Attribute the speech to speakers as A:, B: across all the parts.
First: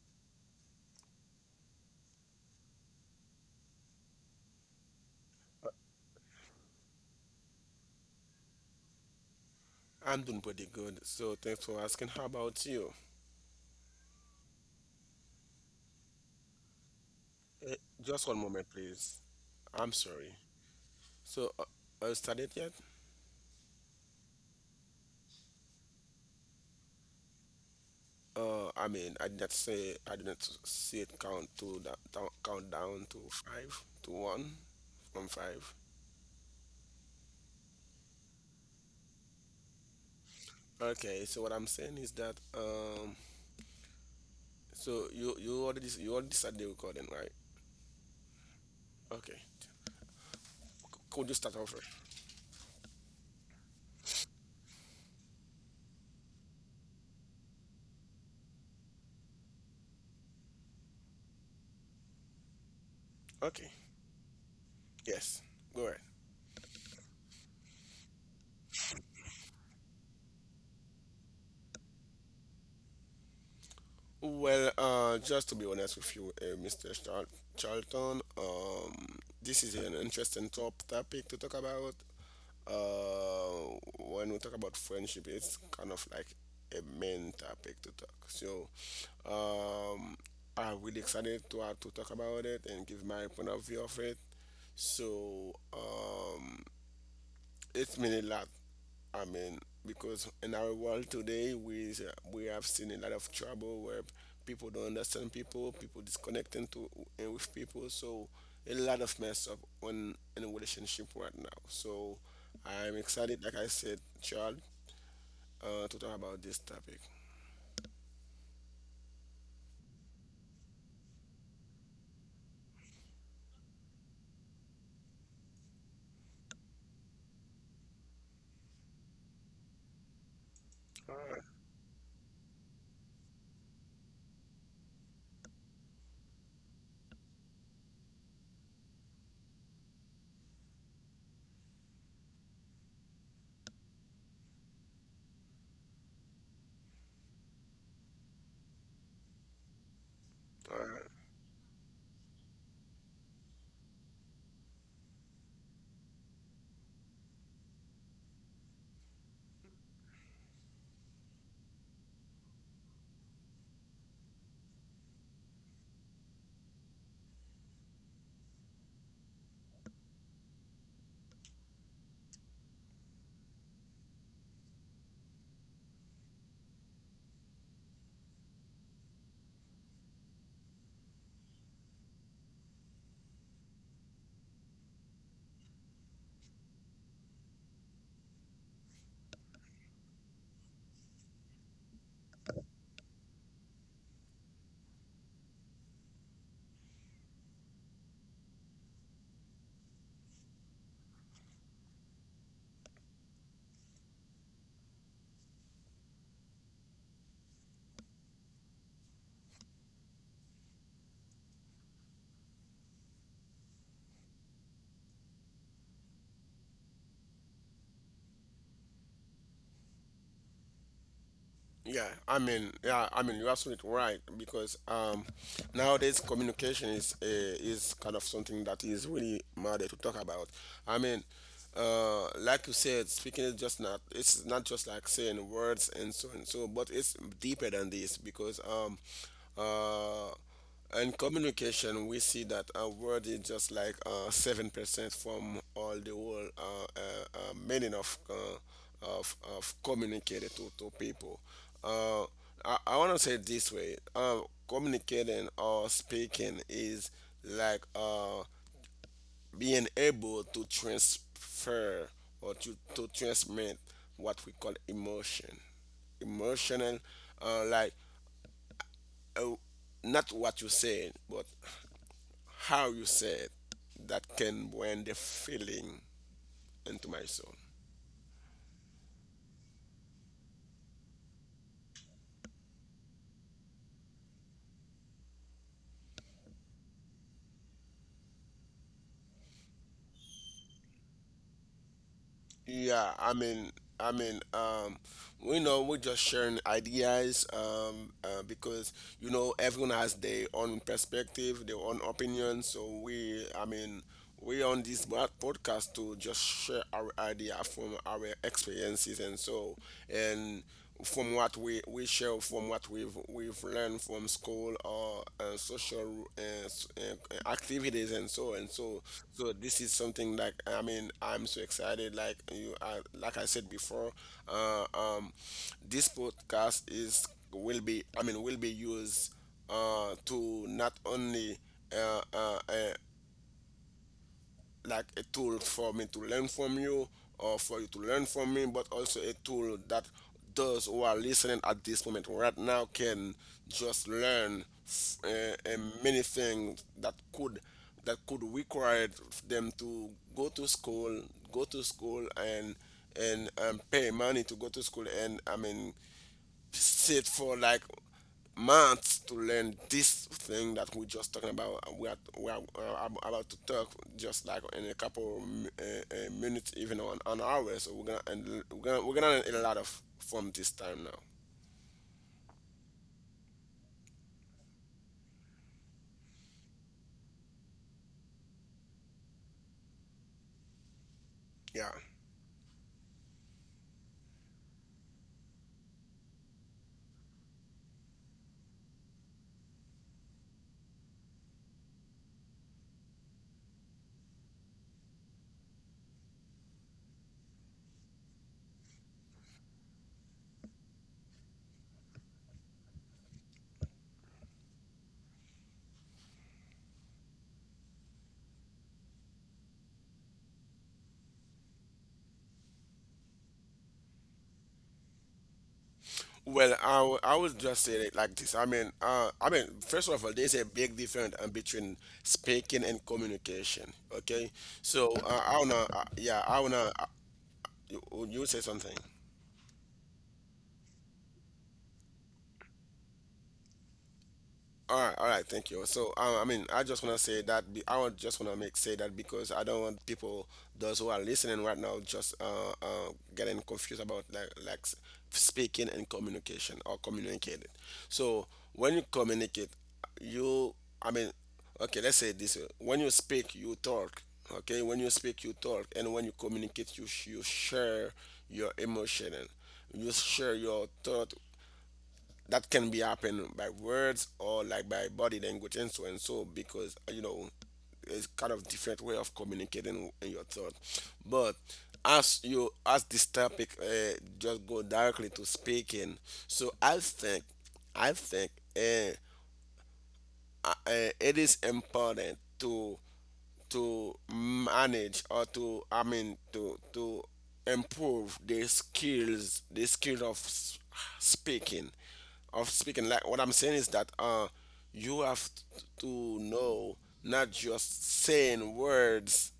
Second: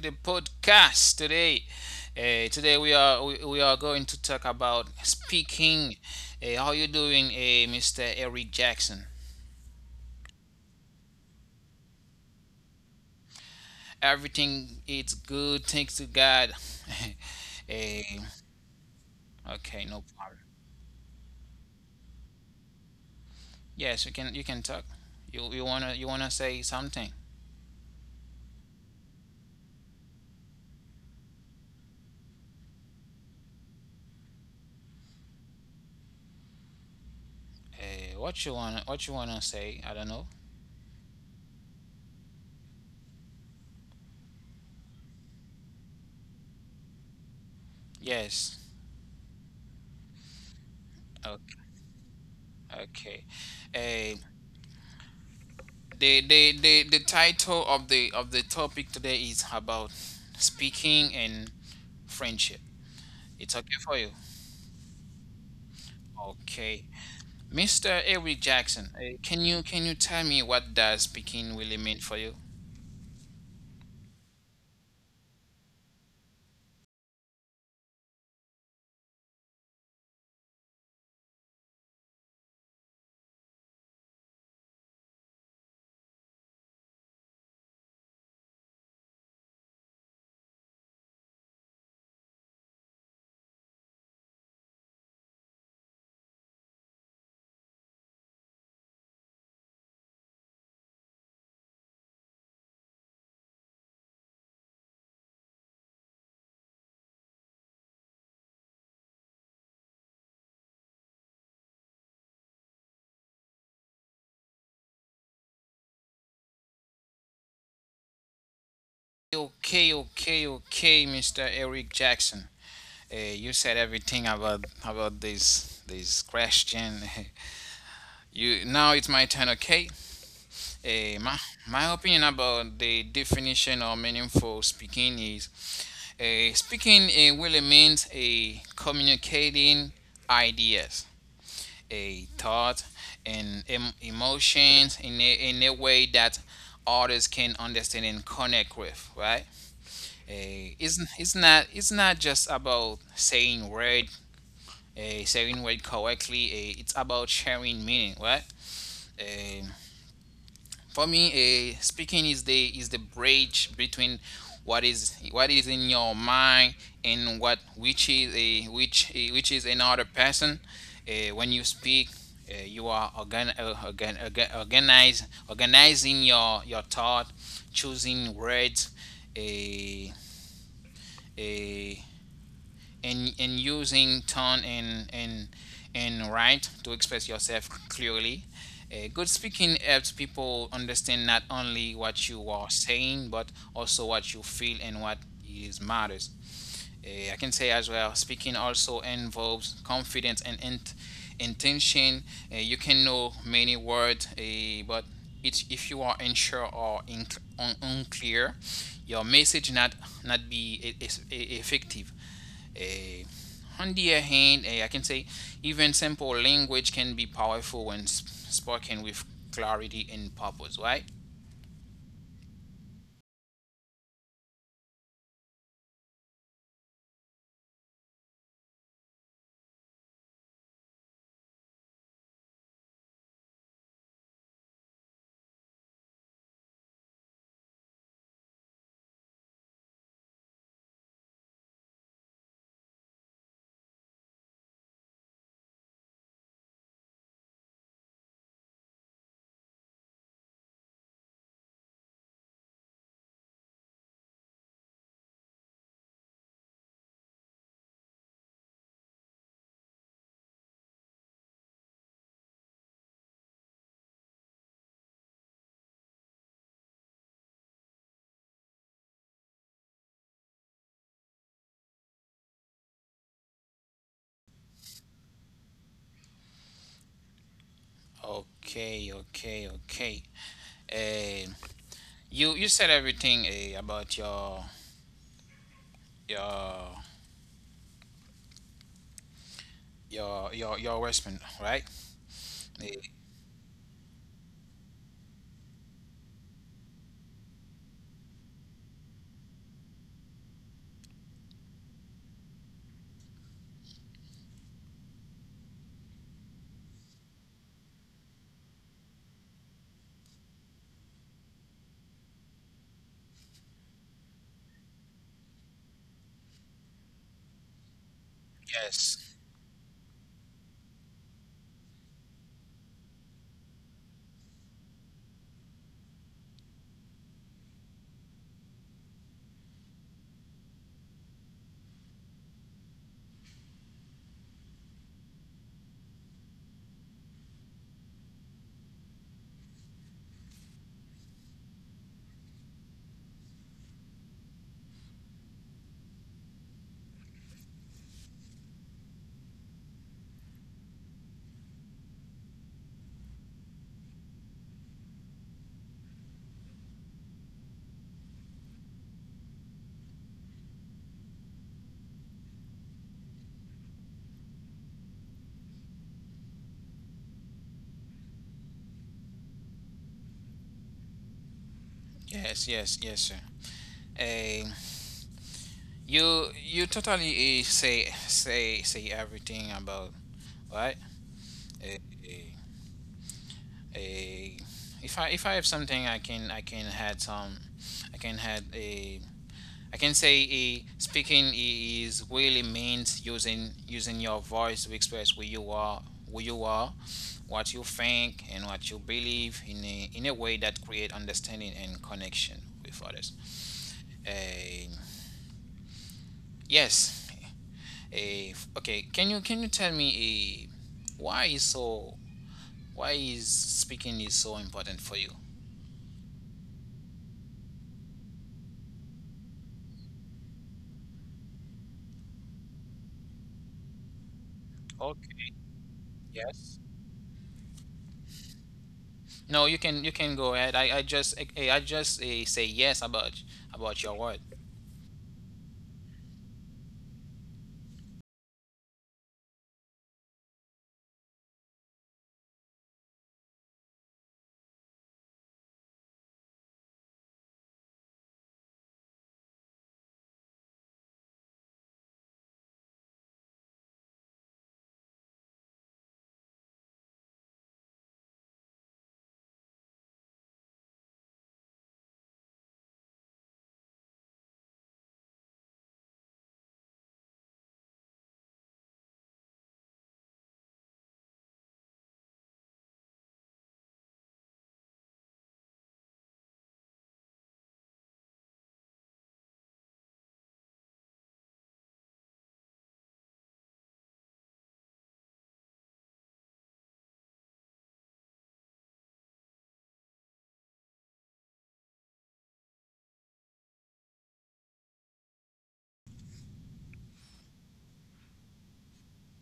A: the podcast today. Today we are we are going to talk about speaking. How you doing, Mr. Eric Jackson?
B: I'm doing pretty good, so thanks for asking. How about you?
A: Everything is good, thanks to God.
B: Uh,
A: Eh,
B: just one moment, please. I'm
A: okay, no
B: sorry.
A: problem.
B: So, started yet?
A: Yes, you can talk. You wanna say something?
B: I mean, I did not say I didn't see it count to that count down to five to one from five.
A: What you wanna say? I don't know.
B: Okay, so what I'm saying is that so you already started the recording, right?
A: Yes.
B: Okay, could you start
A: Okay.
B: over?
A: Okay. Uh, the title of the topic today is about speaking and friendship.
B: Okay,
A: It's okay for you.
B: yes, go ahead.
A: Okay. Mr. Eric Jackson, can you tell me what does speaking really mean for you?
B: Well, just to be honest with you, Mr. Charlton, this is an interesting topic to talk about. When we talk about friendship, it's kind of like a main topic to talk. So, um, I'm really excited to have to talk about it and give my point of view of it. So, it's mean a lot. I mean, because in our world today, we have seen a lot of trouble where people don't understand people, people disconnecting to and with people. So a lot of mess up on in a relationship right now. So I'm excited, like I said, Charles, to talk about this topic.
A: Okay, okay, okay, Mr. Eric Jackson. You said everything about this question. You now it's my turn, okay?
B: All
A: Eh,
B: right,
A: my, my opinion about the definition of meaningful speaking is speaking really means a communicating ideas, a thought, and emotions in in a way that others can understand and connect with, right?
B: all
A: Eh,
B: right.
A: it's, it's not it's not just about saying word, saying word correctly. It's about sharing meaning, right? Eh, for me, speaking is the bridge between what is in your mind and what which is a which eh, which is another person. When you speak, you are organizing your thought, choosing words, a and using tone and right to express yourself clearly. Good speaking helps people understand not only what you are saying but also what you feel and what is matters. I can say as well, speaking also involves confidence and intention. You can know many words, but if you are unsure or unclear, your message not be effective. A, on the other hand, I can say even simple language can be powerful when spoken with clarity and purpose, right?
B: Yeah, I mean, you're absolutely right because nowadays communication is kind of something that is really matter to talk about. I mean, like you said, speaking is just not just like saying words and so, but it's deeper than this because uh, and communication, we see that our word is just like 7% from all the whole meaning of communicating to people. Uh, I want to say it this way communicating or speaking is like being able to transfer or to transmit what we call emotional, uh, like uh, not what you said, but how you said that can bring the feeling into my soul.
A: Okay, okay, okay. Eh, you said everything about your your response, right? Eh,
B: Yeah, I mean, I mean, we know we're just sharing ideas because you know everyone has their own perspective, their own opinion. So we, I mean, we on this podcast to just share our idea from our experiences and so and from what we share from what we've learned from school or social activities and so and so.
A: yes,
B: So this is something that I mean I'm so excited like you like I said before, uh, um, this podcast is will be, I mean, will be used to not only uh, uh, uh, like a tool for me to learn from you or for you to learn from me, but also a tool that those who are listening at this moment right now can just learn many things that could require them to go to school, go to school, and pay money to go to school, and I mean sit for like months to learn this thing that we just talking about, we we are about to talk just like in a couple minutes, even on an hour. So we're gonna, and we're gonna learn a lot of from this time now.
A: yes, yes, yes, sir. Eh, you totally say everything about right.
B: Yeah,
A: Eh, a if I have something I can add some I can add a I can say a speaking is really means using your voice to express who you are what you think and what you believe in a way that create understanding and connection with others. A yes. A okay, can you tell me a why is so why is speaking is so important for you?
B: well, I would just say it like this. I mean, I mean, first of all, there's a big difference between speaking and communication. Okay, so I
A: Okay.
B: wanna yeah, I
A: Yes.
B: wanna, you, you say something.
A: No, you can go ahead. I just say yes about your word.
B: All right, thank you. So, I mean, I just want to say that I want just want to make say that because I don't want people, those who are listening right now, just getting confused about like speaking and communication or communicating. So, when you communicate, you, I mean, okay, let's say it this way: when you speak, you talk. Okay, when you speak, you talk, and when you communicate, you share your emotion and you share your thought. That can be happen by words or like by body language and so and so, because you know, it's kind of different way of communicating in your thought. But as you, as this topic just go directly to speaking, so I think uh, it is important to manage, or to, I mean, to improve the skill speaking, of speaking. Like what I'm saying is that you have to know, not just saying words,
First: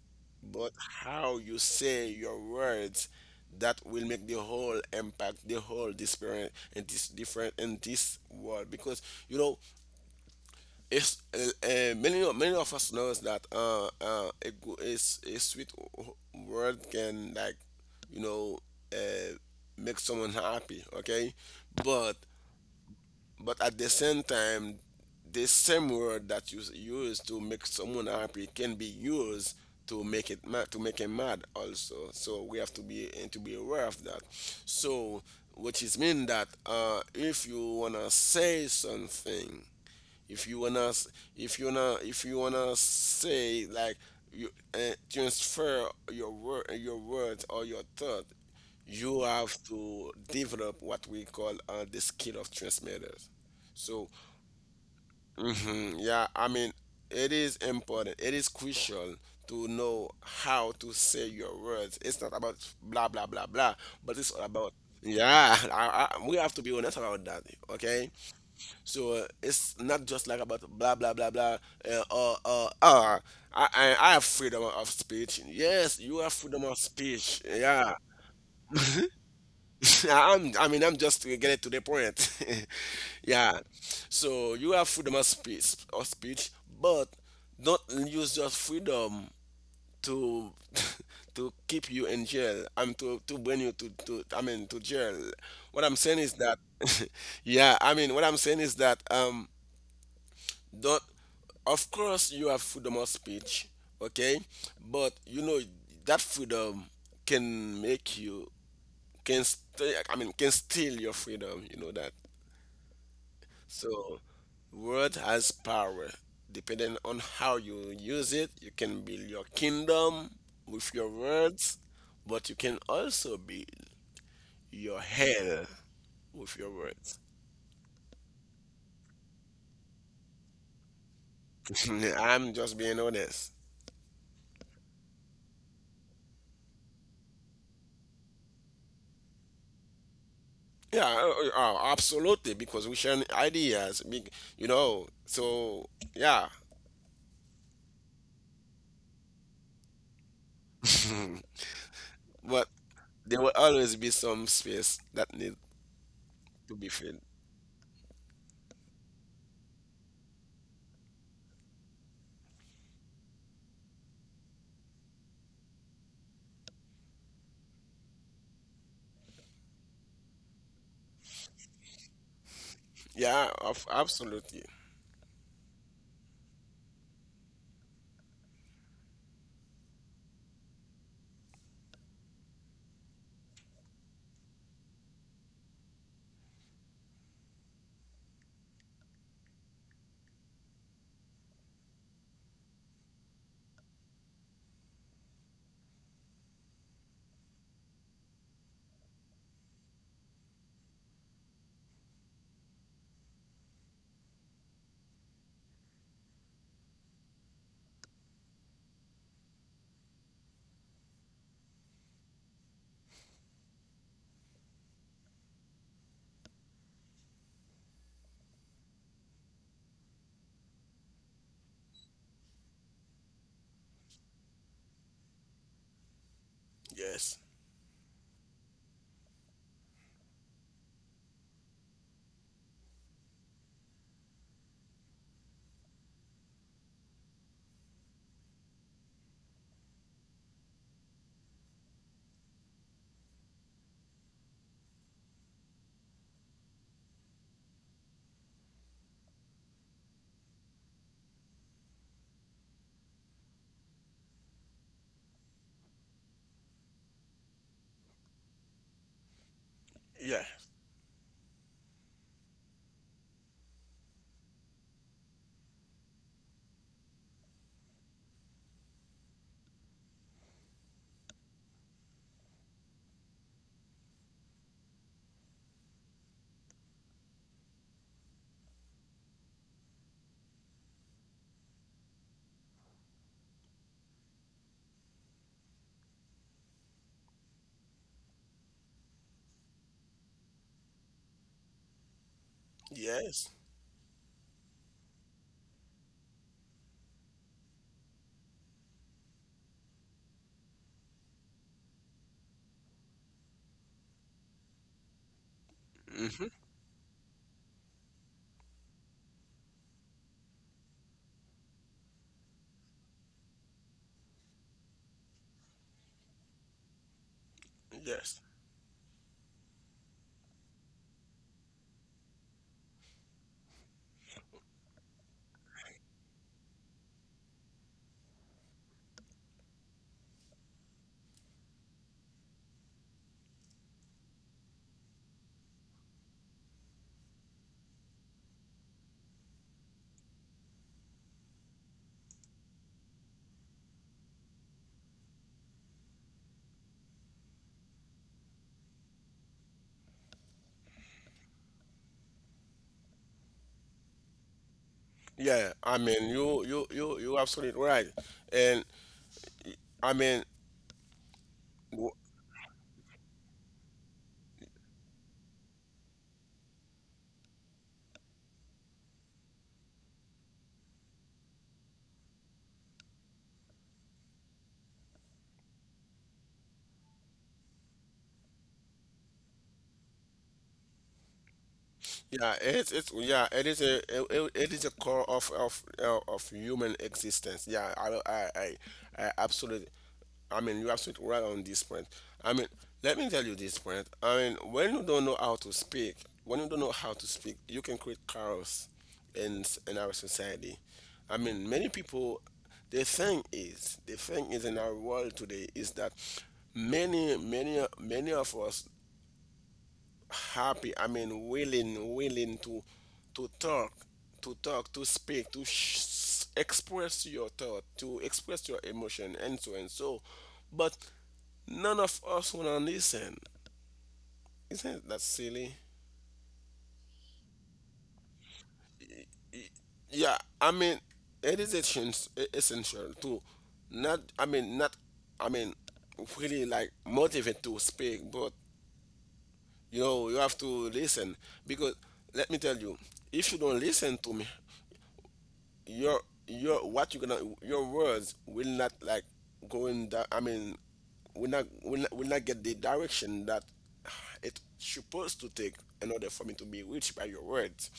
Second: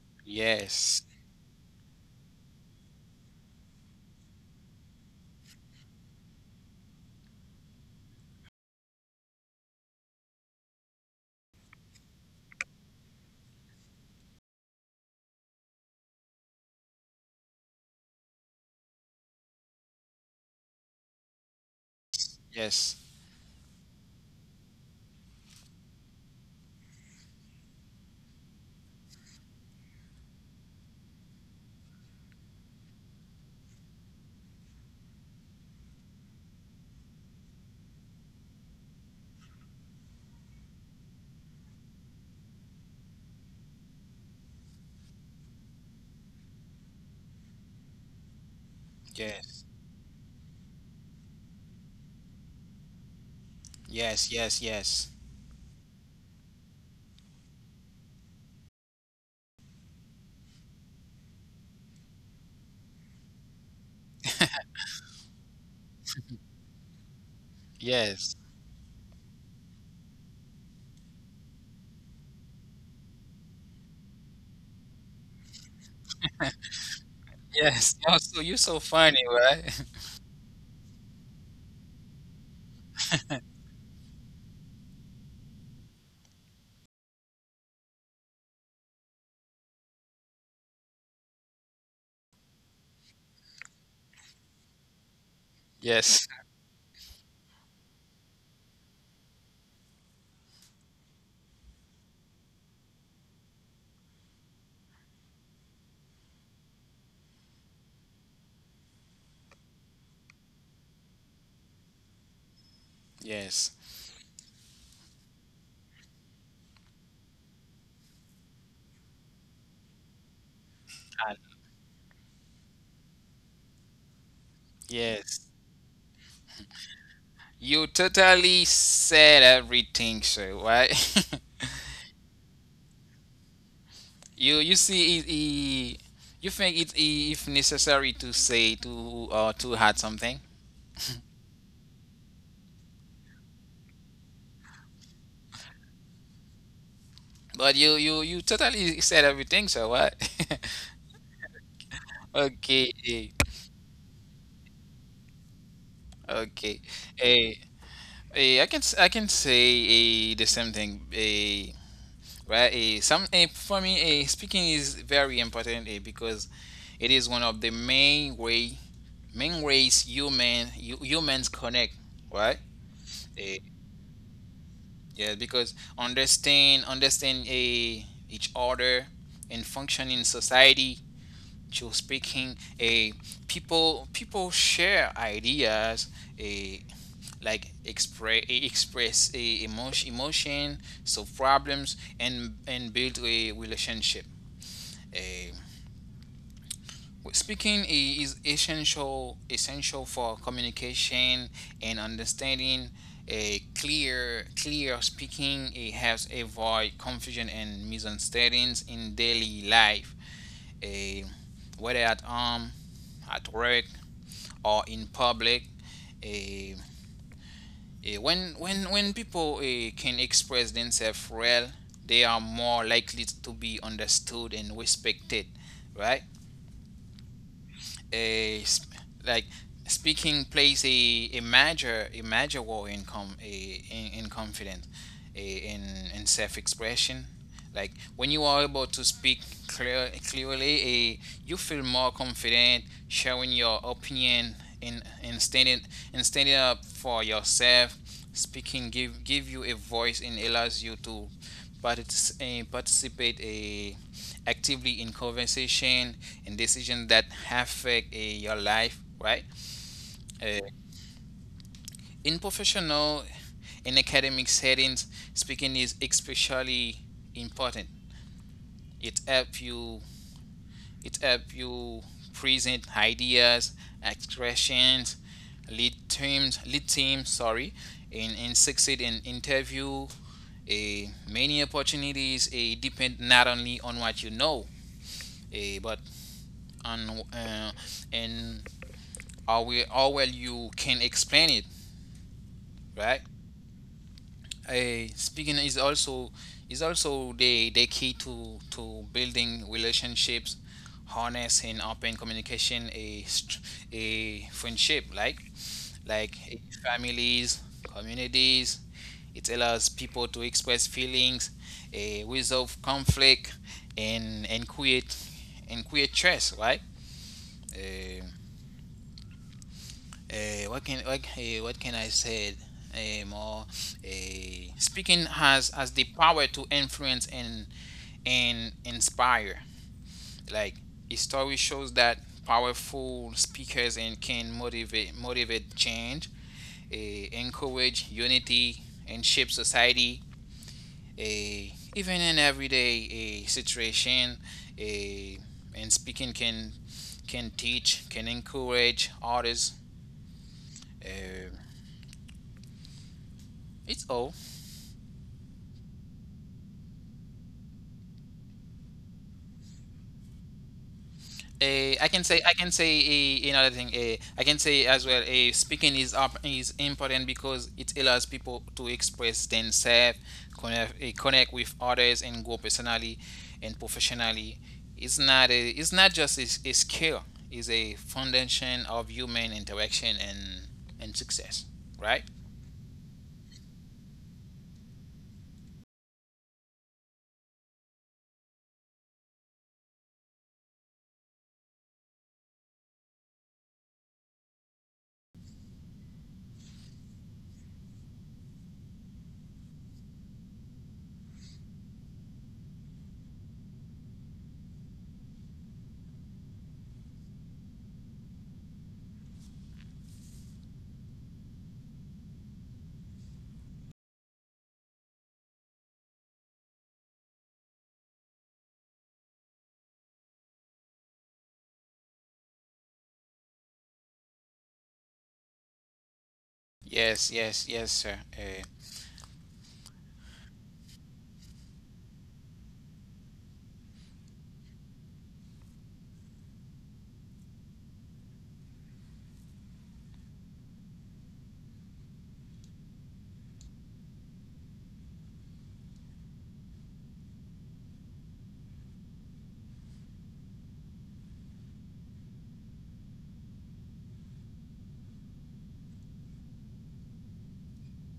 B: but
A: Yes,
B: how you say your words, that will make the whole impact, the whole different, and this different in this world. Because you know, it's many many of us knows that a, go- a, s- a sweet word can like, you know, uh, make someone happy. Okay, but
A: yes,
B: but at the same time, the same word that you use to make someone happy can be used to make him mad also. So we have to be and to be aware of that. So which is mean that if you wanna say something, if you wanna s- if you wanna, if you wanna say like, you transfer your word your words or your thought, you have
A: yes,
B: to develop what we call the skill of transmitters. So,
A: yes, yes, yes,
B: mhm, yeah, I mean, it is important, it is crucial to know how to say your words. It's not about blah blah blah blah, but it's all about, yeah, we have to be honest about that. Okay,
A: yes,
B: so it's not just like about blah blah blah blah. Uh, uh, uh, uh. I have freedom of speech. Yes, you have freedom of speech. Yeah,
A: yes. Oh, so you're so funny, right?
B: I mean, I'm just getting to the point. Yeah, so you have freedom of speech, but don't use your freedom to to keep you in jail. I'm To bring you to to. I mean, to jail. What I'm saying is
A: Yes,
B: that, yeah. I mean what I'm saying is that, don't, of course you have freedom of speech. Okay, but you know that freedom can make you, can stay I mean can steal your freedom, you know that.
A: yes,
B: So word has power. Depending on how you use it, you can build your kingdom with your
A: I-
B: words, but you can also build your hell
A: yes,
B: with your words.
A: You totally said everything, sir, right?
B: I'm just being honest.
A: You see it, it you think if necessary to say to or to add something,
B: Yeah, absolutely, because we share ideas, you know. So, yeah.
A: but you totally said everything, sir. What?
B: Mhm. But
A: Okay,
B: there will always be some space that need
A: okay.
B: to be filled.
A: Eh, I can say the same thing. Right? For me, speaking is very important because it is one of the main ways human humans connect. Right? Eh,
B: Yeah, of, absolutely.
A: yeah, because understand each other and function in society. Through speaking, people share ideas. eh, like express a emotion solve problems and build a relationship. Eh, speaking is essential for communication and understanding. A clear clear speaking, it helps avoid confusion and misunderstandings in daily life. A whether at home, at work, or in public, Eh, when people can express themselves well, they are more likely to be understood and respected, right?
B: Yes.
A: a sp- like speaking plays a major role in in confidence, a, in self-expression. Like when you are able to speak clearly, you feel more confident sharing your opinion in standing, and standing up for yourself. Speaking give you a voice and allows you to participate a actively in conversation and decisions that affect your life, right?
B: Yeah.
A: Uh, in professional and academic settings, speaking is especially important. It helps you. It helps you present ideas, expressions, lead teams. Sorry, and succeed in interview. Many opportunities depend not only on what you know, but on and Or well, how well you can explain it, right?
B: Yes.
A: Speaking is also the key to building relationships, harnessing open communication, a friendship, like
B: Hmm.
A: families, communities. It allows people to express feelings, a resolve conflict, and create trust, right? Uh,
B: Yes.
A: what can I say more? Speaking has the power to influence and inspire. Like history shows that powerful speakers and can motivate change, uh, encourage unity, and shape society. Even in everyday situation, uh, and speaking can teach, can encourage others. Uh, it's all.
B: Yeah. I mean, you absolutely right. And I mean,
A: I can say another thing. I can say as well. Speaking is important because it allows people to express themselves, connect with others, and grow personally and professionally. It's not just a skill. It's a foundation of human interaction and success. Right?
B: yeah, it's yeah, it is a, it is a core of human existence. Yeah, I absolutely. I mean, you're absolutely right on this point. I mean, let me tell you this point. I mean, when you don't know how to speak, when you don't know how to speak, you can create chaos in our society. I mean, many people. The thing is in our world today is that many of us happy, I mean willing to to talk talk to speak, express your thought, to express your emotion and so and so. But none of us want to listen. Isn't that silly?
A: Yes. Yes. Yes, sir. eh,
B: Yeah, I mean, it is essential to not, I mean, not, I mean, really like motivate to speak, but you know you have to listen. Because let me tell you, if you don't listen to me, your your, what you gonna, your words will not like go in that, I mean, will not, will not get the direction that it's supposed to take. In order for me to be reached by your words,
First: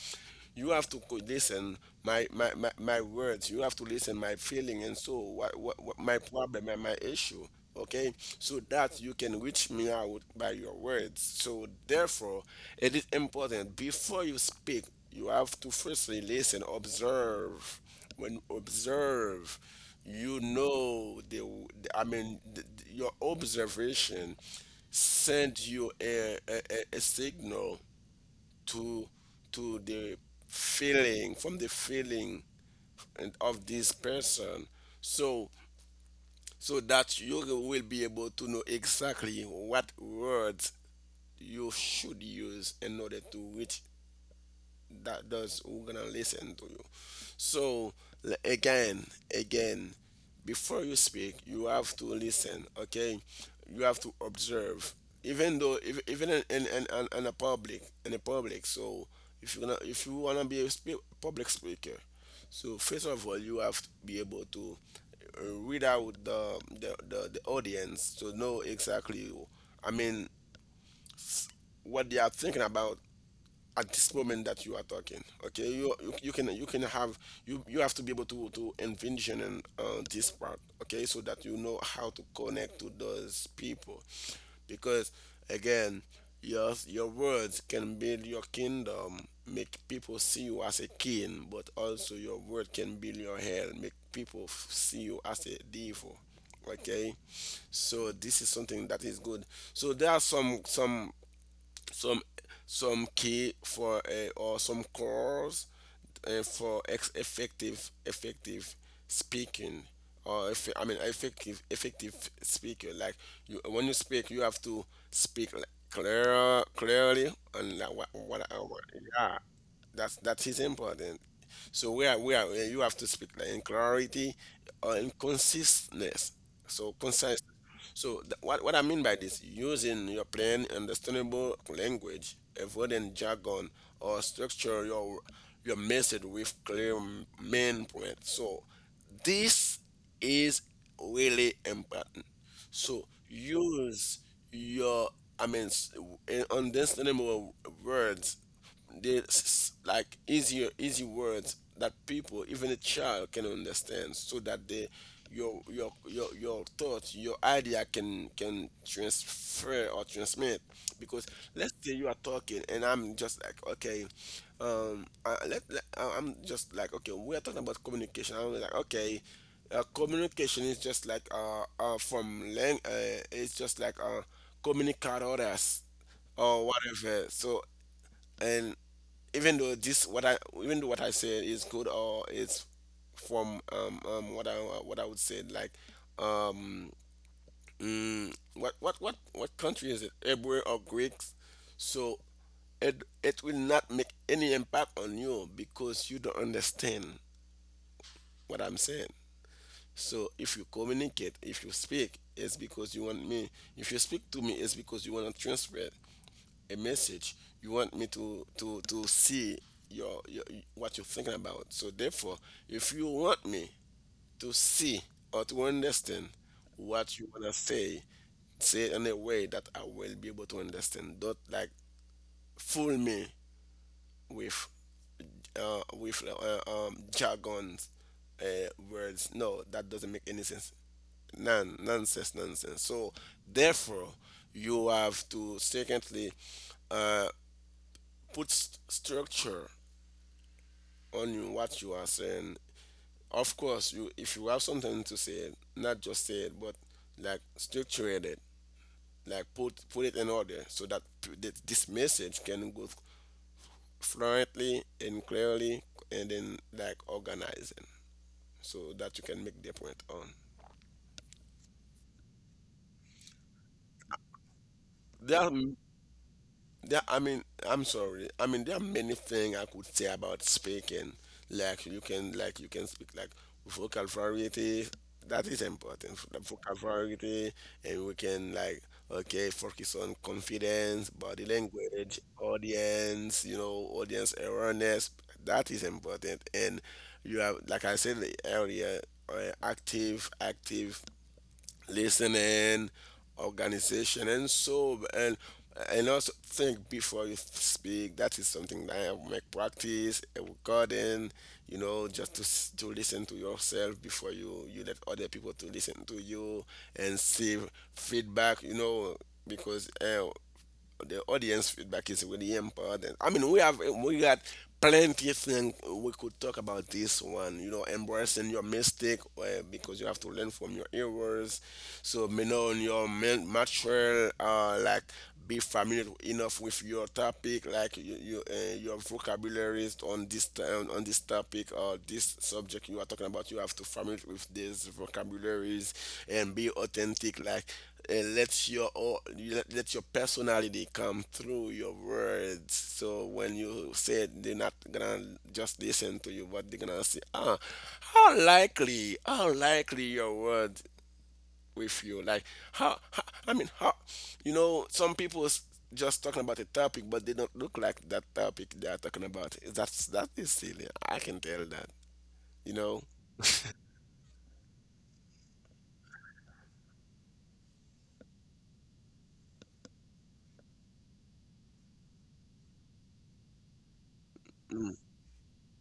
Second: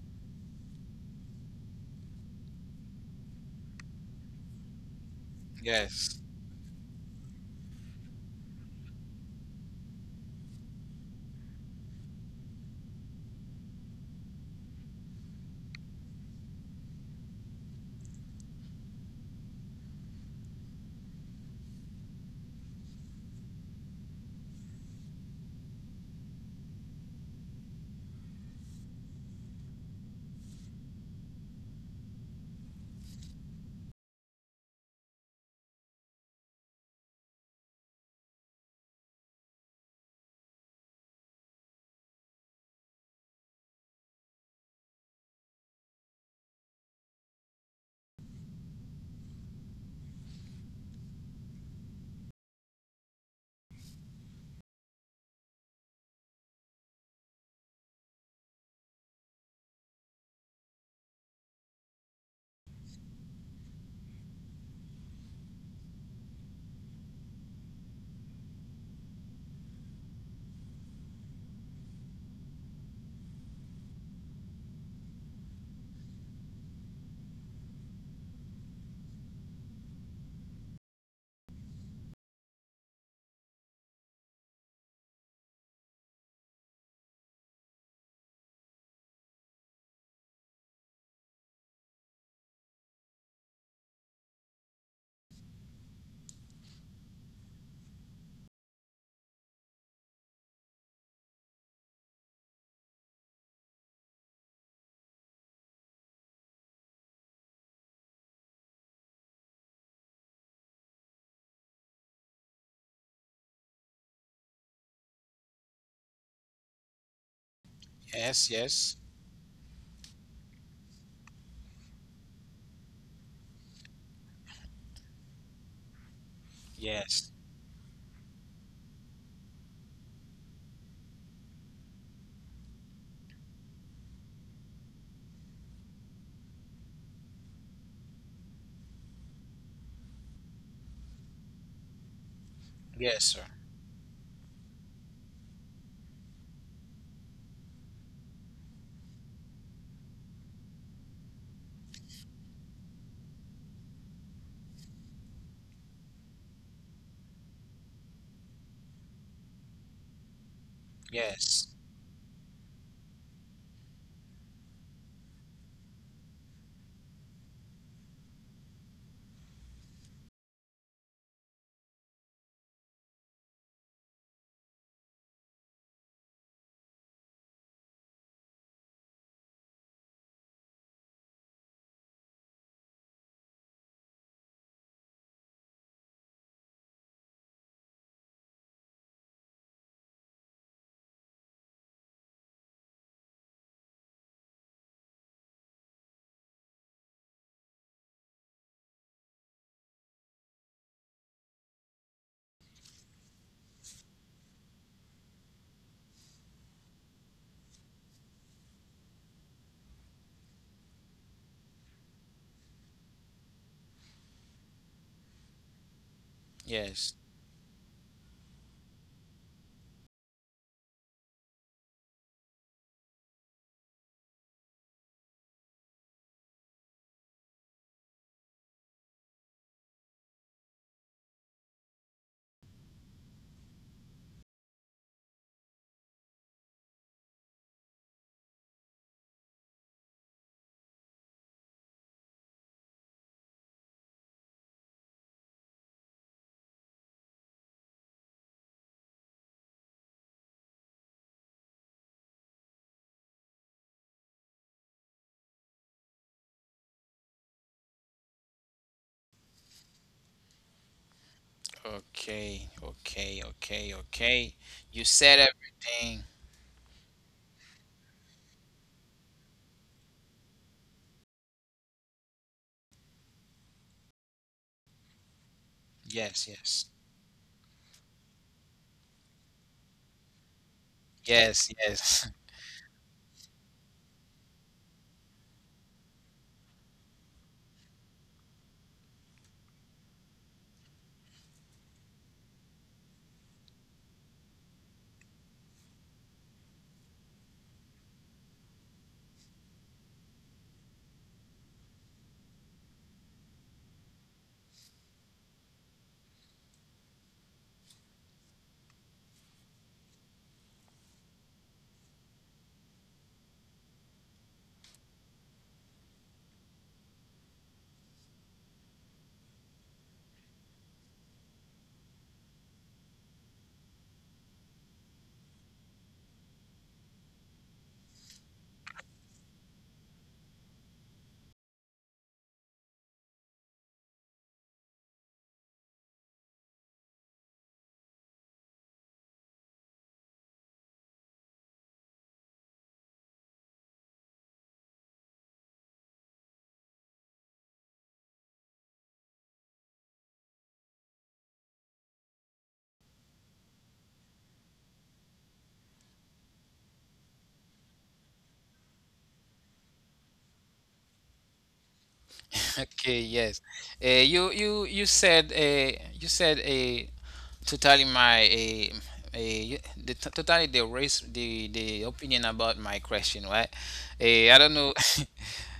B: you have to listen my my words. You have to listen my feeling and so what my
A: yes.
B: problem and my issue. Okay, so that you can reach me out by your words. So therefore, it is important, before you speak you have to firstly listen, observe. When you observe, you know I mean, your observation send you a signal to to the feeling, from the feeling and of this person. So so that you will be able to know exactly what words you should use in order to reach that those who gonna listen to you. So, again, again, before you speak, you have to listen. Okay, you have to observe. Even though, if, even in a public, in a public. So if you gonna, if you wanna be a public speaker, so first of all, you have to be able to read out the audience to know exactly. I mean, s- what they are thinking about at this moment that you are talking. Okay, you can have you you have to be able to envision this part. Okay, so that you know how to connect to those people. Because again, your words can build your kingdom, make people see you as a king, but also your word can build your hell, make people see you as a devil. Okay, so this is something that is good. So there are some some key for or some calls for effective effective speaking. Or if, I mean, effective speaker. Like you, when you speak, you have to speak like, clearly, and like what
A: Yes.
B: I want.
A: Yes.
B: Yeah, that is important. So we are you have to speak like in clarity or in consistence. So
A: Yes.
B: what I mean by this, using your plain, understandable language, avoiding jargon, or structure your message with clear main point. So this is really important. So
A: Yes, sir.
B: use your, I mean, s- understandable words, the like easier easy words that people, even a child, can understand, so that they your thoughts, your idea, can transfer or transmit. Because
A: Yes.
B: let's say you are talking and I'm just like, okay, um, I, let, let- I- I'm just like, okay, we are talking about communication, I'm like, okay, communication is just like from it's just like, uh, communicadores or whatever. So and even though this what I even though what I said is good, or it's from, what I would say, like, um, mm, what country is it, Hebrew or Greeks? So it will not make any impact on you because you don't understand what I'm saying. So if you communicate, if you speak it's because you want me if you speak to me, it's because you want to transfer it a message. You want me to see your what you're thinking about. So therefore, if you want me to see or to understand
A: Yes.
B: what you want to say, say it in a way that I will be able to understand. Don't like fool me with uh with uh, jargons, words. No, that doesn't make any sense. None, nonsense, nonsense. So therefore, you have to, secondly, uh, put structure on you what you are saying. Of course, you if you have something to say, not just say it, but like structure it, like put it in order, so that that this message can go fluently and clearly, and then like organizing, so that you can make the point on.
A: Okay, okay, okay, okay. You said
B: There are
A: everything.
B: I mean, I'm sorry. I mean, there are many things I could say about speaking. Like you can speak like vocal variety. That is important. The
A: Yes,
B: vocal
A: yes,
B: variety. And we can like, okay, focus on confidence, body
A: yes,
B: language,
A: yes.
B: audience. You know, audience awareness. That is important. And you have, like I said earlier, active listening, organization, and so and also think before you speak. That is something that I make practice a recording. You know, just to to listen to yourself before you let other people to listen to you and see feedback. You know, because, the audience feedback is really important. I mean, we got plenty of things we could talk about this one. You know, embracing your mistake, because you have to learn from your errors. So, you know, your material, like be familiar enough with your topic. Like your vocabularies on this time on this topic or this subject you are talking about, you have to familiar with these vocabularies. And be authentic. Like, let your let your personality come through your words. So when you say it, they're not gonna just listen to you, but they're gonna say, ah, how likely your words with you. Like how I mean how, you know, some people is just talking about a topic but they don't look like that topic they are talking about. That is silly. I can tell that, you know.
A: Okay, yes. You said totally my totally the race the opinion about my question, right? I don't know.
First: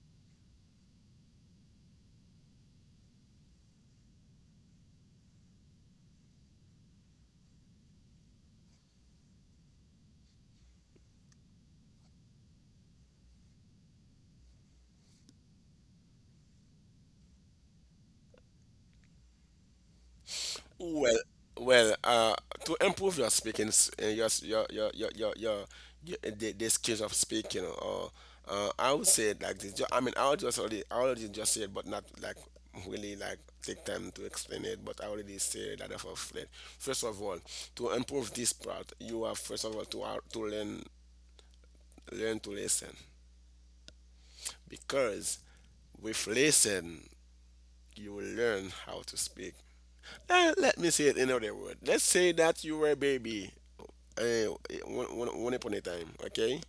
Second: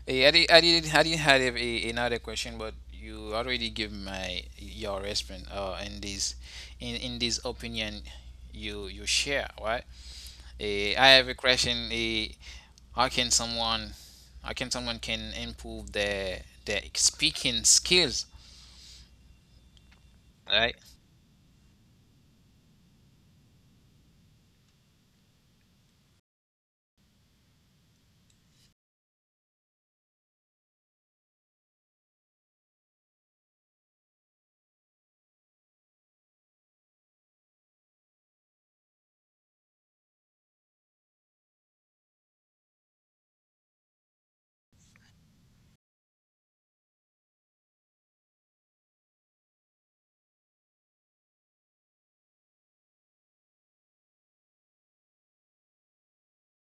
A: I did have another question, but you already give my your response in this opinion you share, right? I have a question. How can someone can improve their speaking skills? Right?
B: Well, well, uh, to improve your speaking, s- your s- your the skills of speaking. Or, I would say it like this. I mean, I already just said, but not like really like take time to explain it. But I already said that of it. First of all, to improve this part, you have, first of all, to, uh, learn to listen, because with listen, you will learn how to speak. Eh, let me say it another word. Let's say that you were a baby, uh, one upon a time, okay?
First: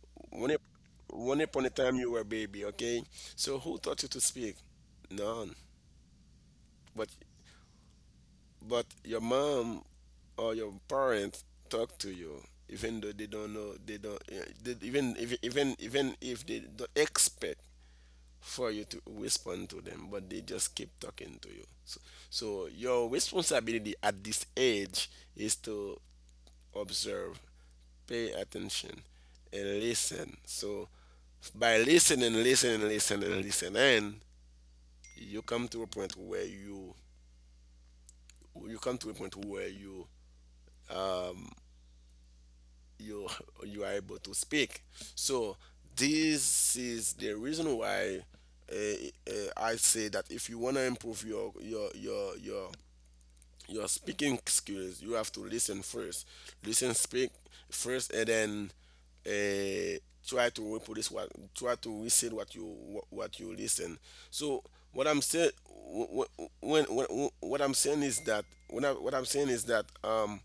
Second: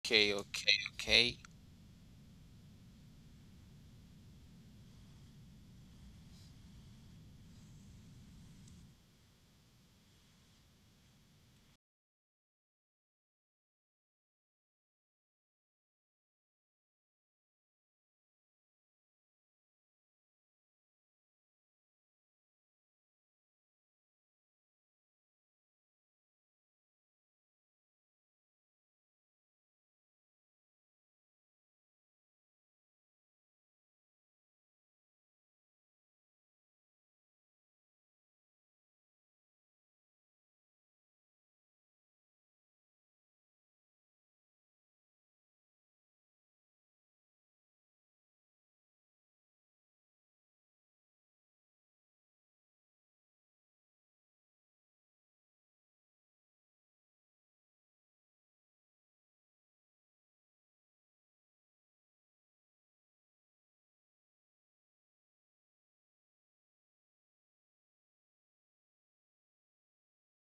A: Okay,
B: One, up-
A: okay, okay.
B: One upon a time you were a baby, okay? So who taught you to speak? None. But but your mom or your parent talk to you, even though they don't know, they don't, eh, they, even if they don't expect for you to respond to them, but they just keep talking to you. So, so your responsibility at this age is to observe, pay attention, and listen. So by listening, listening, listening, and listening, you come to a point where you you come to a point where you you are able to speak. So this is the reason why, uh, I say that if you want to improve your speaking skills, you have to listen first. Listen, speak first, and then, uh, try to reproduce what, try to recite what you, what you listen. So what I'm saying, when what I'm saying is that when I, what I'm saying is that, um,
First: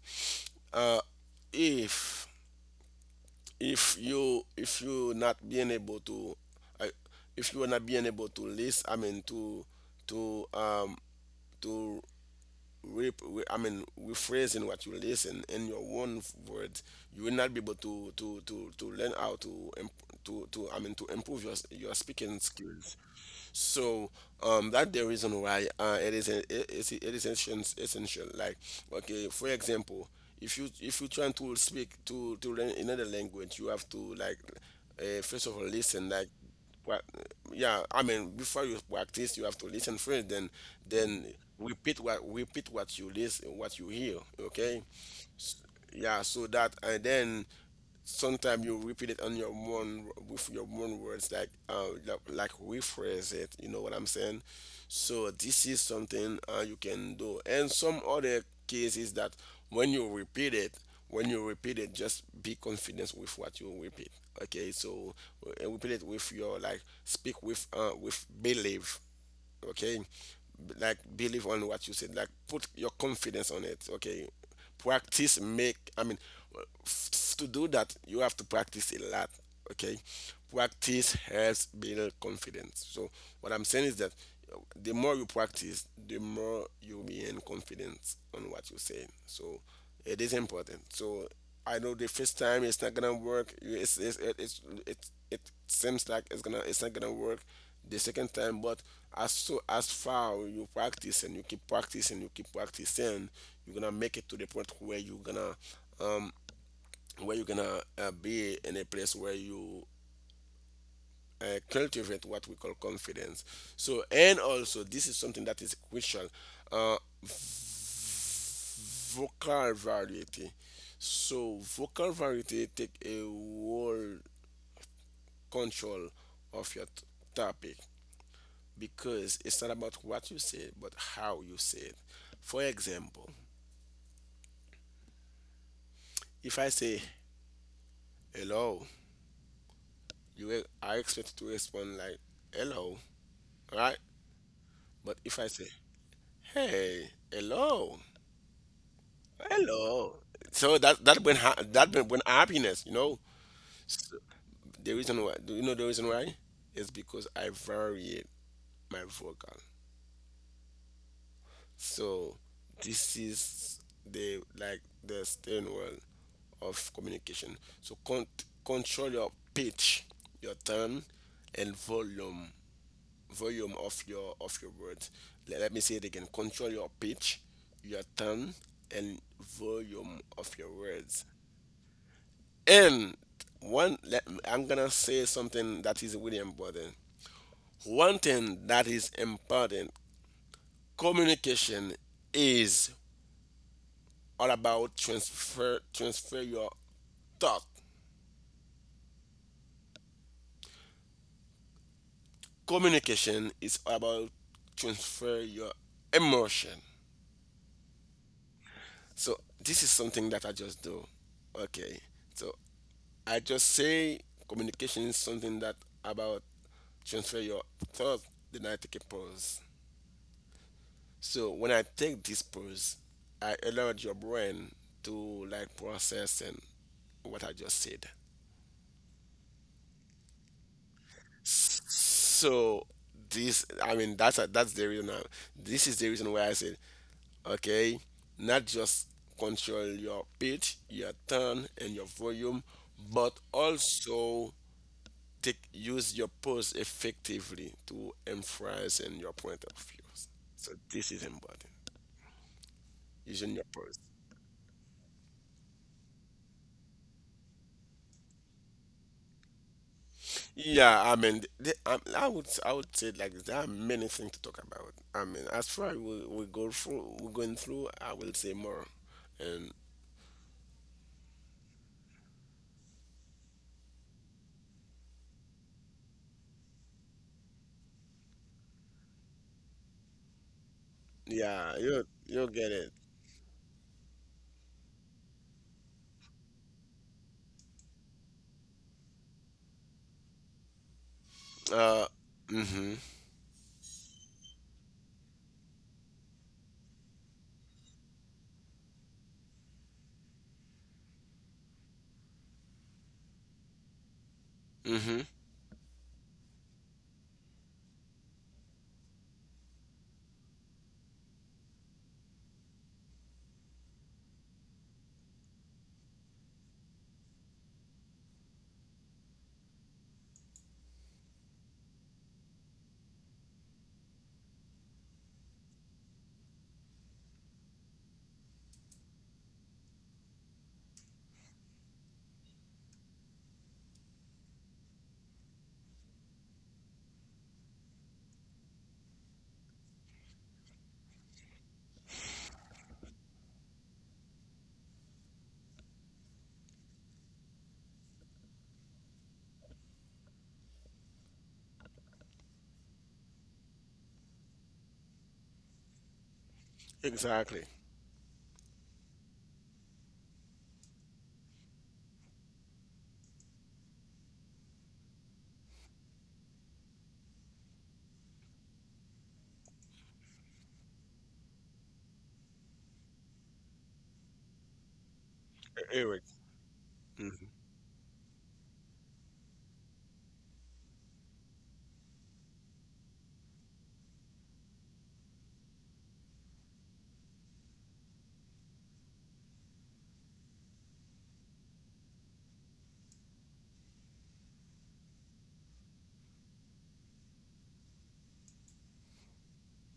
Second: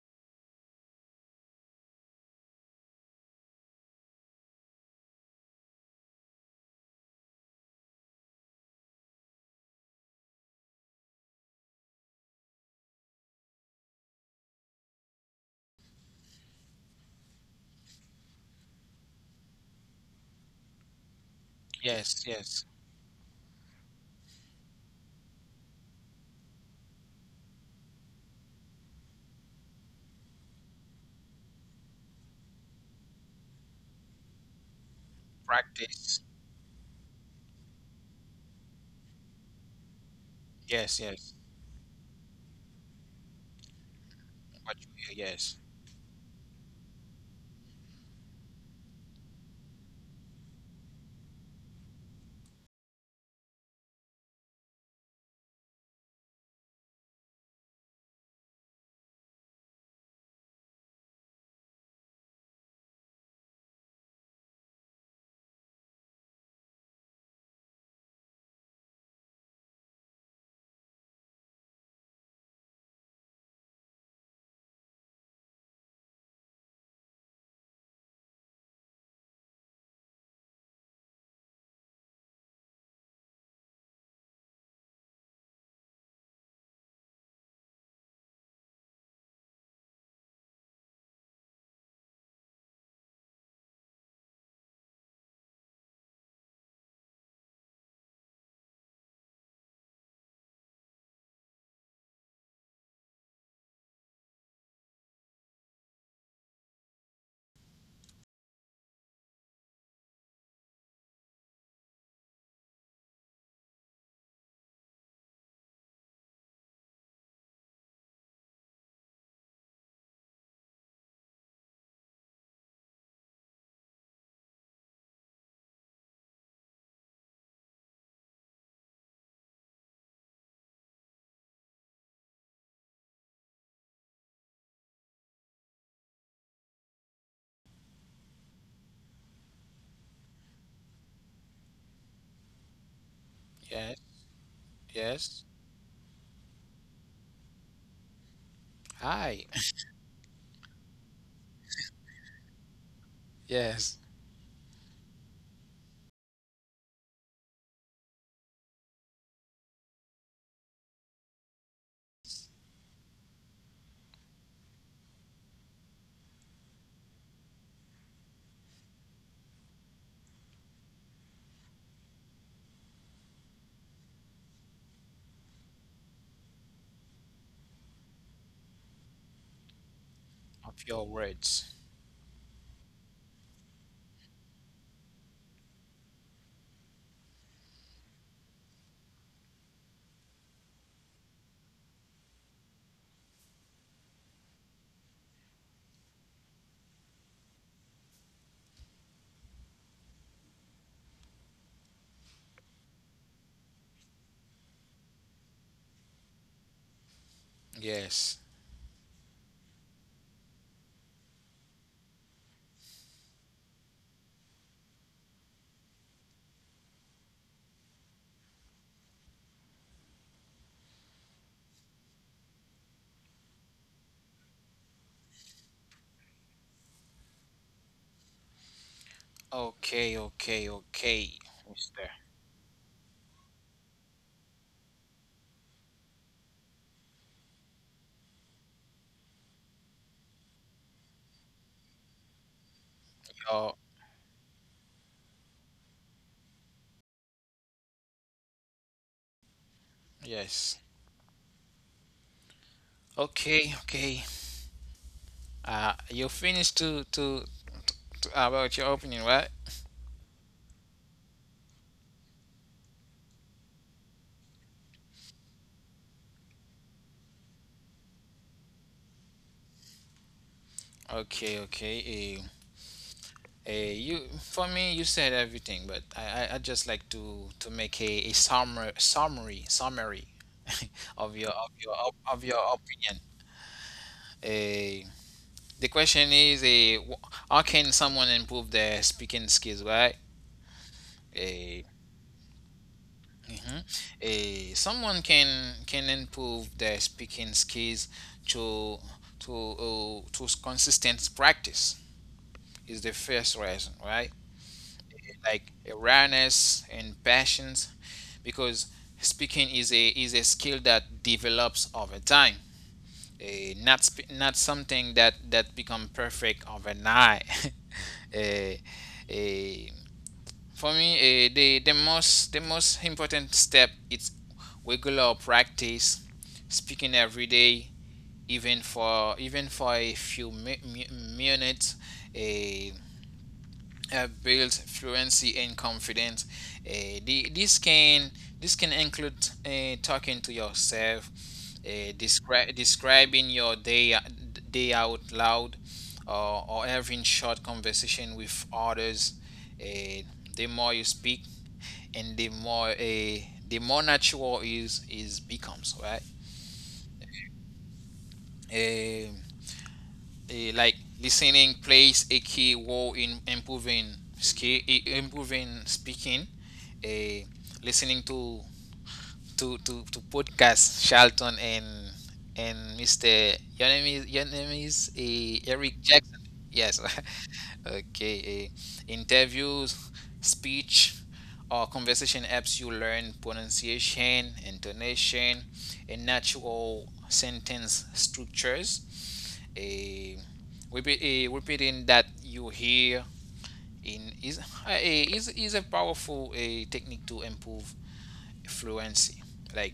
B: uh, if, if you not being able to, I if you are not being able to list I mean to, um, to I mean, rephrasing what you listen in your own words, you will not be able to learn how to I mean to improve your your
A: Yes,
B: speaking
A: yes.
B: skills. So, that the reason why, it is it is it is essential. Essential. Like, okay, for example, if you trying to speak, to learn another language, you have to like, first of all, listen,
A: Practice.
B: like, what. Yeah, I mean, before you practice, you have to listen first, then
A: Yes,
B: then
A: yes.
B: repeat what, repeat what you listen, what you hear.
A: What
B: Okay.
A: you hear?
B: S-
A: Yes,
B: yeah, so that, and then sometimes you repeat it on your own with your own words, like, like rephrase it. You know what I'm saying. So this is something, you can do. And some other cases that when you repeat it when you repeat it, just be confident with what you repeat. Okay, so, repeat it with your, like, speak with belief. Okay, like, believe on what you said, like, put your confidence on it. Okay, practice make I mean f- to do that, you have to practice a lot. Okay, practice helps build confidence. So what I'm saying is that, the more you practice, the more you gain confidence on what you say. So it is important. So I know the first time it's not gonna work. It's, it seems like it's not gonna work the second time. But as, so, as far you practice and you keep practicing, you're gonna make it to the point where you're gonna, um, be in a place where you, cultivate what we call confidence. So and also this is something that is crucial. Uh, vocal variety. So vocal variety take a whole control of your topic, because it's not about what you say but how you say it. For example, if I say hello, you will- are expected to respond like hello, right?
A: yes,
B: But if I
A: yes.
B: say, hey, hello,
A: Hi.
B: hello, so that bring bring happiness, you know.
A: Yes.
B: So, the reason why, do you know the reason why? It's because I variate my vocal. So this is the, like, the stairwell of communication. So control your pitch, your tone, and volume, volume of your words. Let, let me say it again. Control your pitch, your tone, and volume of your
A: Of your
B: words.
A: words.
B: And one, let, I'm gonna say something that is really important. One thing that is important, communication is all about transfer your thought. Communication is all about transfer your emotion.
A: Yes.
B: So this is something that I just do. Okay. So I just say communication is something that about transfer your thought, then I take a pause. So when I take this pills, I allowed your brain to like process and what I just said.
A: Okay, okay, okay. Mister.
B: So this, that's a, that's the reason. This is the reason why I said, okay, not just control your pitch, your tone, and your volume, but
A: Your
B: also take use your pose effectively to emphasize in your point of views. So
A: yes.
B: this is important using your
A: Okay,
B: pose.
A: okay. You finished to about your opening, right?
B: Yeah, I would I would say like this. There are many things to talk about. I mean, as far as we go through, we're going through, I will say more. And
A: Okay, okay. Eh. Eh, you for me, you said everything, but I just like to make a summary.
B: yeah, you you'll
A: Of
B: get
A: your
B: it.
A: opinion. Eh, the question is a how can someone improve their speaking skills, right? Eh,
B: Uh, mm-hmm,
A: mhm. Someone can improve their speaking skills to to to consistent practice is the first reason, right?
B: mm-hmm,
A: Like awareness and passions, because speaking is a skill that develops over time. Not something that become perfect overnight. Eh, eh, for me, the most important step is regular practice, speaking every day, even for a few minutes, eh, builds fluency and confidence. The, this can include talking to yourself, uh, describing your day out loud, or having short conversation with others. Uh, the more you speak, and the more natural is becomes, right.
B: exactly.
A: Um, like listening plays a key role in improving skill, improving speaking, uh, listening to podcast, Shelton, and Mr. your name is Eric
B: Eric.
A: Jackson. Yes.
B: Hmm.
A: Okay. Interviews, speech, or conversation helps you learn pronunciation, intonation, and natural sentence structures. A repeating that you hear in is is a powerful a technique to improve fluency. Like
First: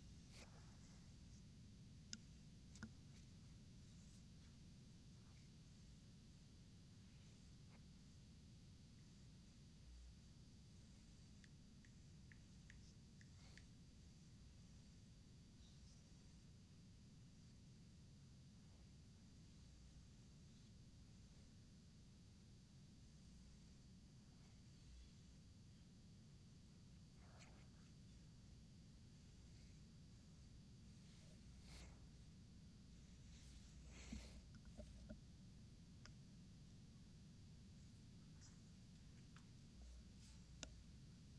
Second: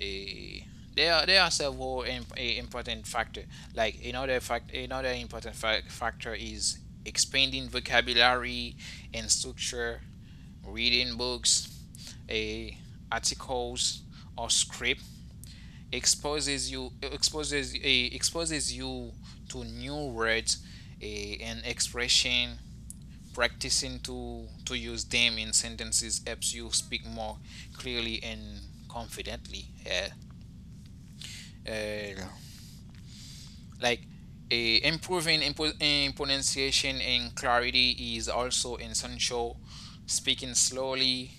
A: eh, there are several important factor. Like another important factor is expanding vocabulary and structure, reading books, eh, articles, or script exposes you to new words, and expression. Practicing to use them in sentences helps you speak more clearly and confidently. Yeah. Uh, like uh, improving in pronunciation and clarity is also essential. Speaking slowly,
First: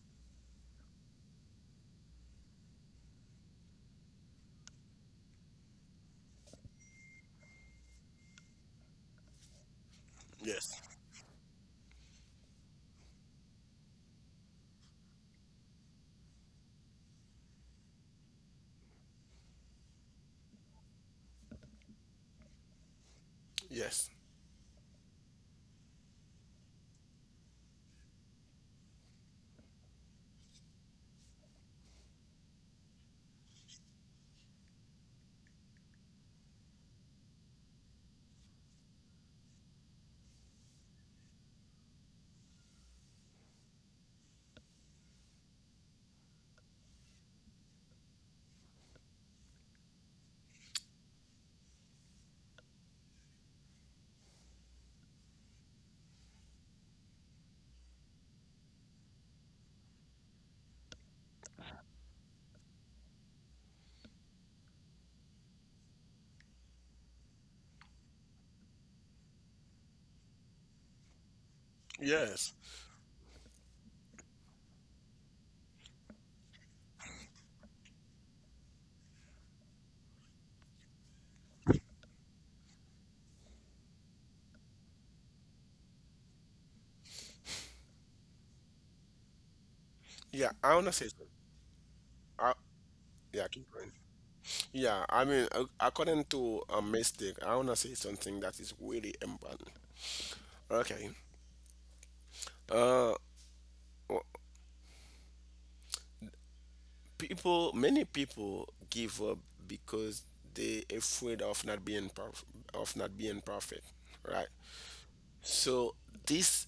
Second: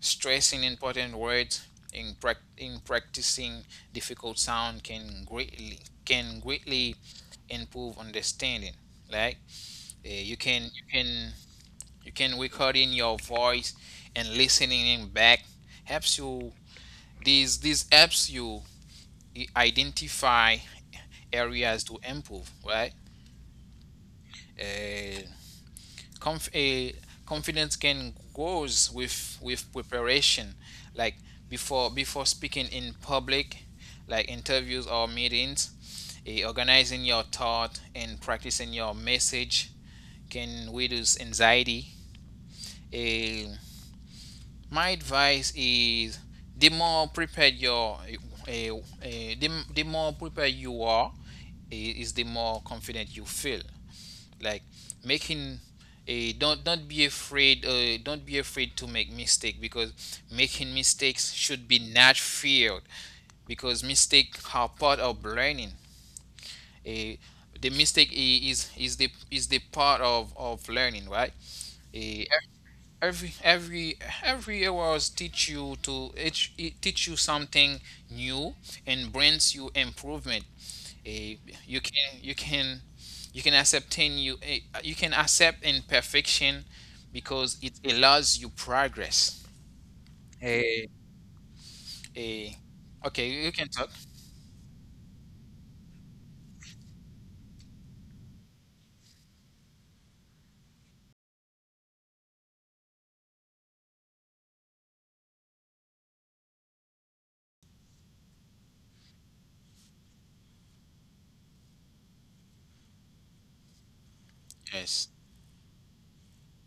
A: stressing important words, in practicing difficult sound can greatly improve understanding. Like uh, you
B: Yes,
A: can you can You can record in your voice and listening in back helps you. These helps you identify areas to improve. Right?
B: yes,
A: Uh, conf- a confidence can grows with preparation. Like before speaking in public, like interviews or meetings, organizing your thought and practicing your message can reduce anxiety. Uh, my advice is the more prepared your the more prepared you are is the more confident you feel. Like making a Don't be afraid, don't be afraid to make mistake, because making mistakes should be not feared, because mistake are part of learning. A The mistake is the part of learning, right? Eh,
B: yes.
A: every every hours teach you to it teach you something new and brings you improvement. Eh, you can you can you can accept in you eh, you can accept imperfection because it allows you progress.
B: Yeah, I
A: A
B: wanna say something. I,
A: a Okay,
B: yeah,
A: you can
B: keep
A: talk.
B: going. Yeah, I mean, according to a mistake, I wanna say something that is really important. Okay. Uh, people many people give up because they afraid of not being perf- of not being perfect, right?
A: Yes,
B: So this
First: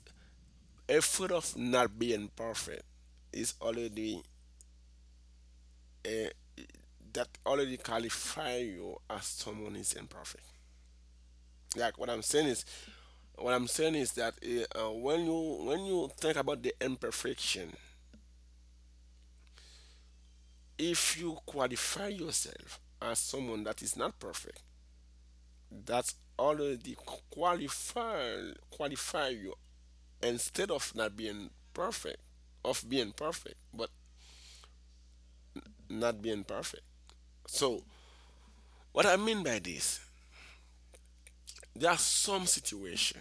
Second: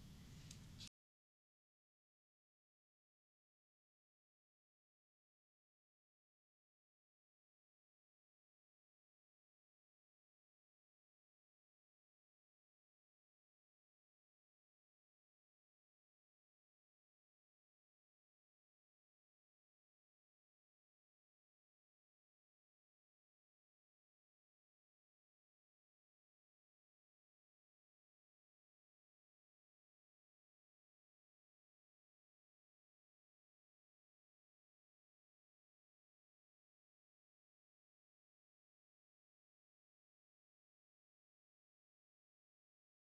B: afraid of not being perfect is already a, that already qualify you as someone is imperfect. Like what I'm saying is what I'm saying is that when you think about the imperfection, if you qualify yourself as someone that is not perfect, that's already qualify you, instead of not being perfect, of being perfect but not being perfect. So what I mean by this, there are some situation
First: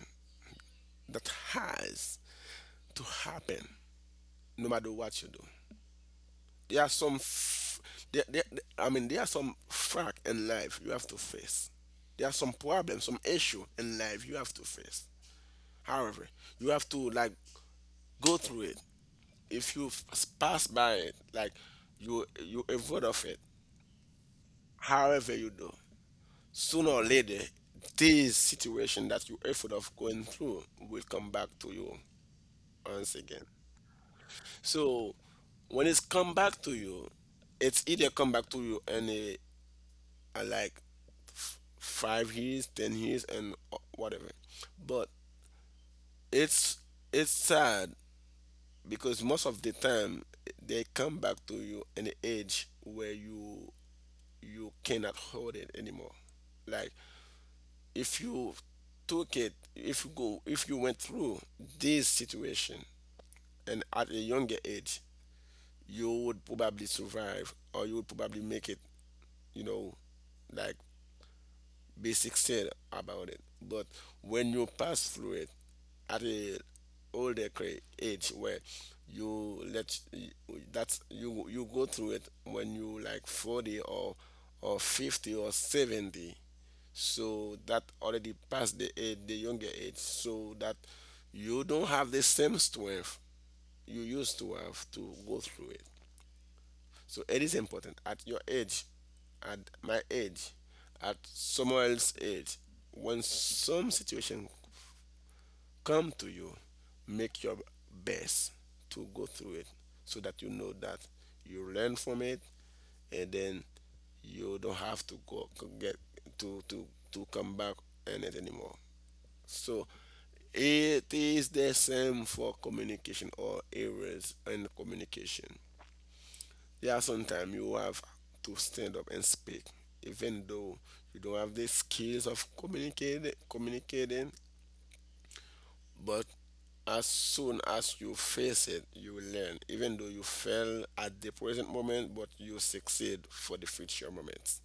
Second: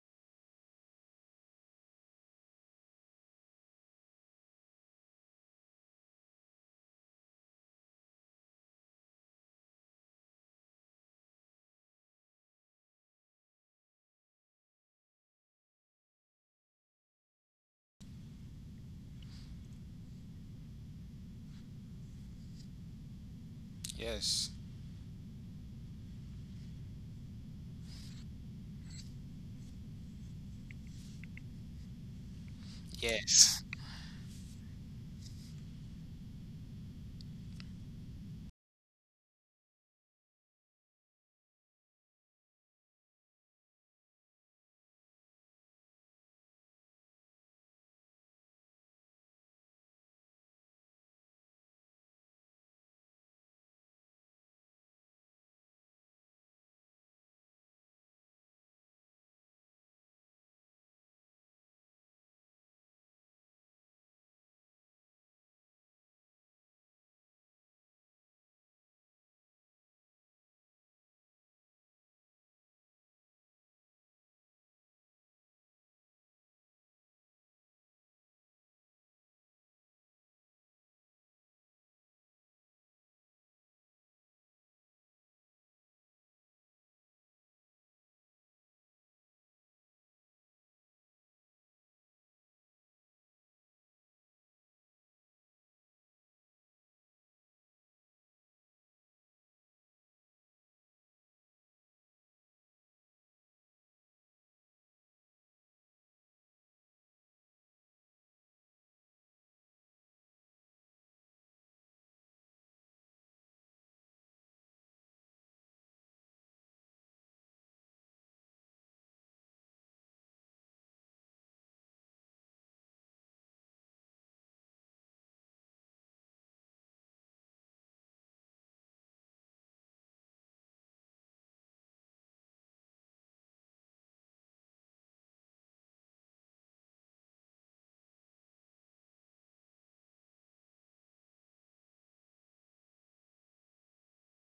B: that has to happen no matter what you do. There are some f- there, I mean there are some fact in life you have to face. There are some problems, some issue in life you have to face. However, you have to like go through it. If you pass by it, like you avoid of it,
A: yes,
B: however you do, sooner or later, this situation that you avoid of going through will come back to you once again.
A: yes,
B: So when it's come back to you, it's either come back to you in a like 5 years, 10 years, and whatever. But it's it's sad because most of the time they come back to you in the age where you cannot hold it anymore. Like if you took it, if you go, if you went through this situation and at a younger age, you would probably survive or you would probably make it, you know, like basic sense about it. But when you pass through it at a older age where you let that's you you go through it when you like 40 or 50 or 70, so that already past the age, the younger age, so that you don't have the same strength you used to have to go through it. So it is important at your age, at my age, at someone else's age. When some situation come to you, make your best to go through it, so that you know that you learn from it, and then you don't have to go go get to to to come back and it anymore. So it is the same for communication or errors in communication. Yeah, sometimes you have to stand up and speak, even though you don't have the skills of communicating, but as soon as you face it, you learn. Even though you fail at the present moment, but you succeed for the future moments.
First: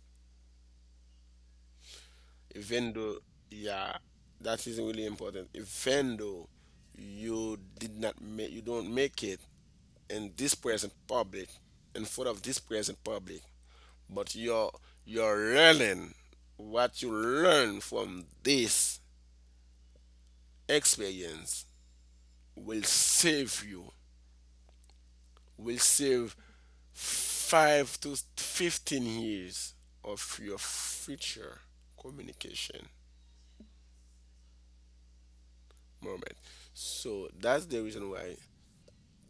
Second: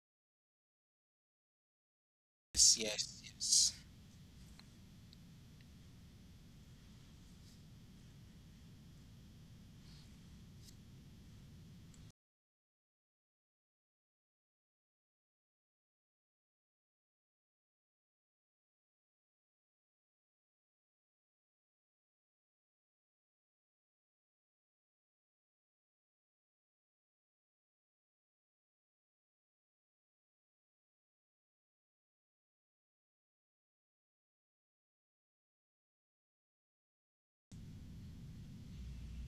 A: yes,
B: Even though,
A: yes, yes,
B: yeah, that is really important. Even though you did not make, you don't make it in this present public, in front of this present public, but you're learning. What you learn from this experience will save you will save 5 to 15 years of your future communication moment. So that's the reason why,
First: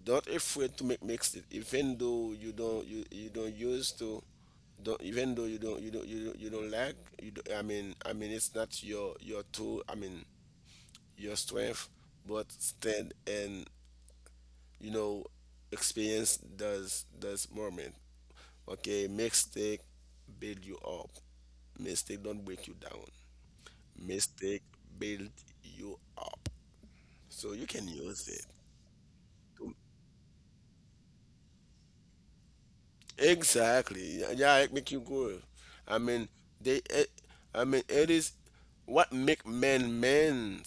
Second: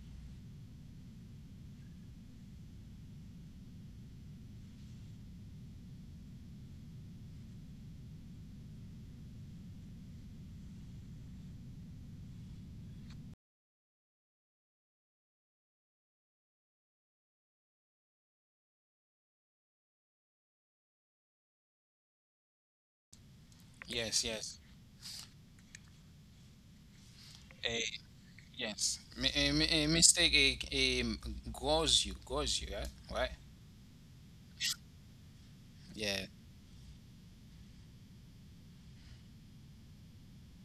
B: don't afraid to make mix it, even though you don't you don't use to don't, even though you don't like you don't, I mean it's not your tool, I mean your strength, but stand and you know experience does moment. Okay, mistake build you up. Mistake don't break you down.
A: yes, yes.
B: Mistake build you up. So you
A: Eh,
B: can use it. to-
A: Mistake, grows you, right? Right?
B: Exactly. Yeah, yeah, it make you good. I
A: Yeah.
B: mean, they. eh, I mean, it is what make men men.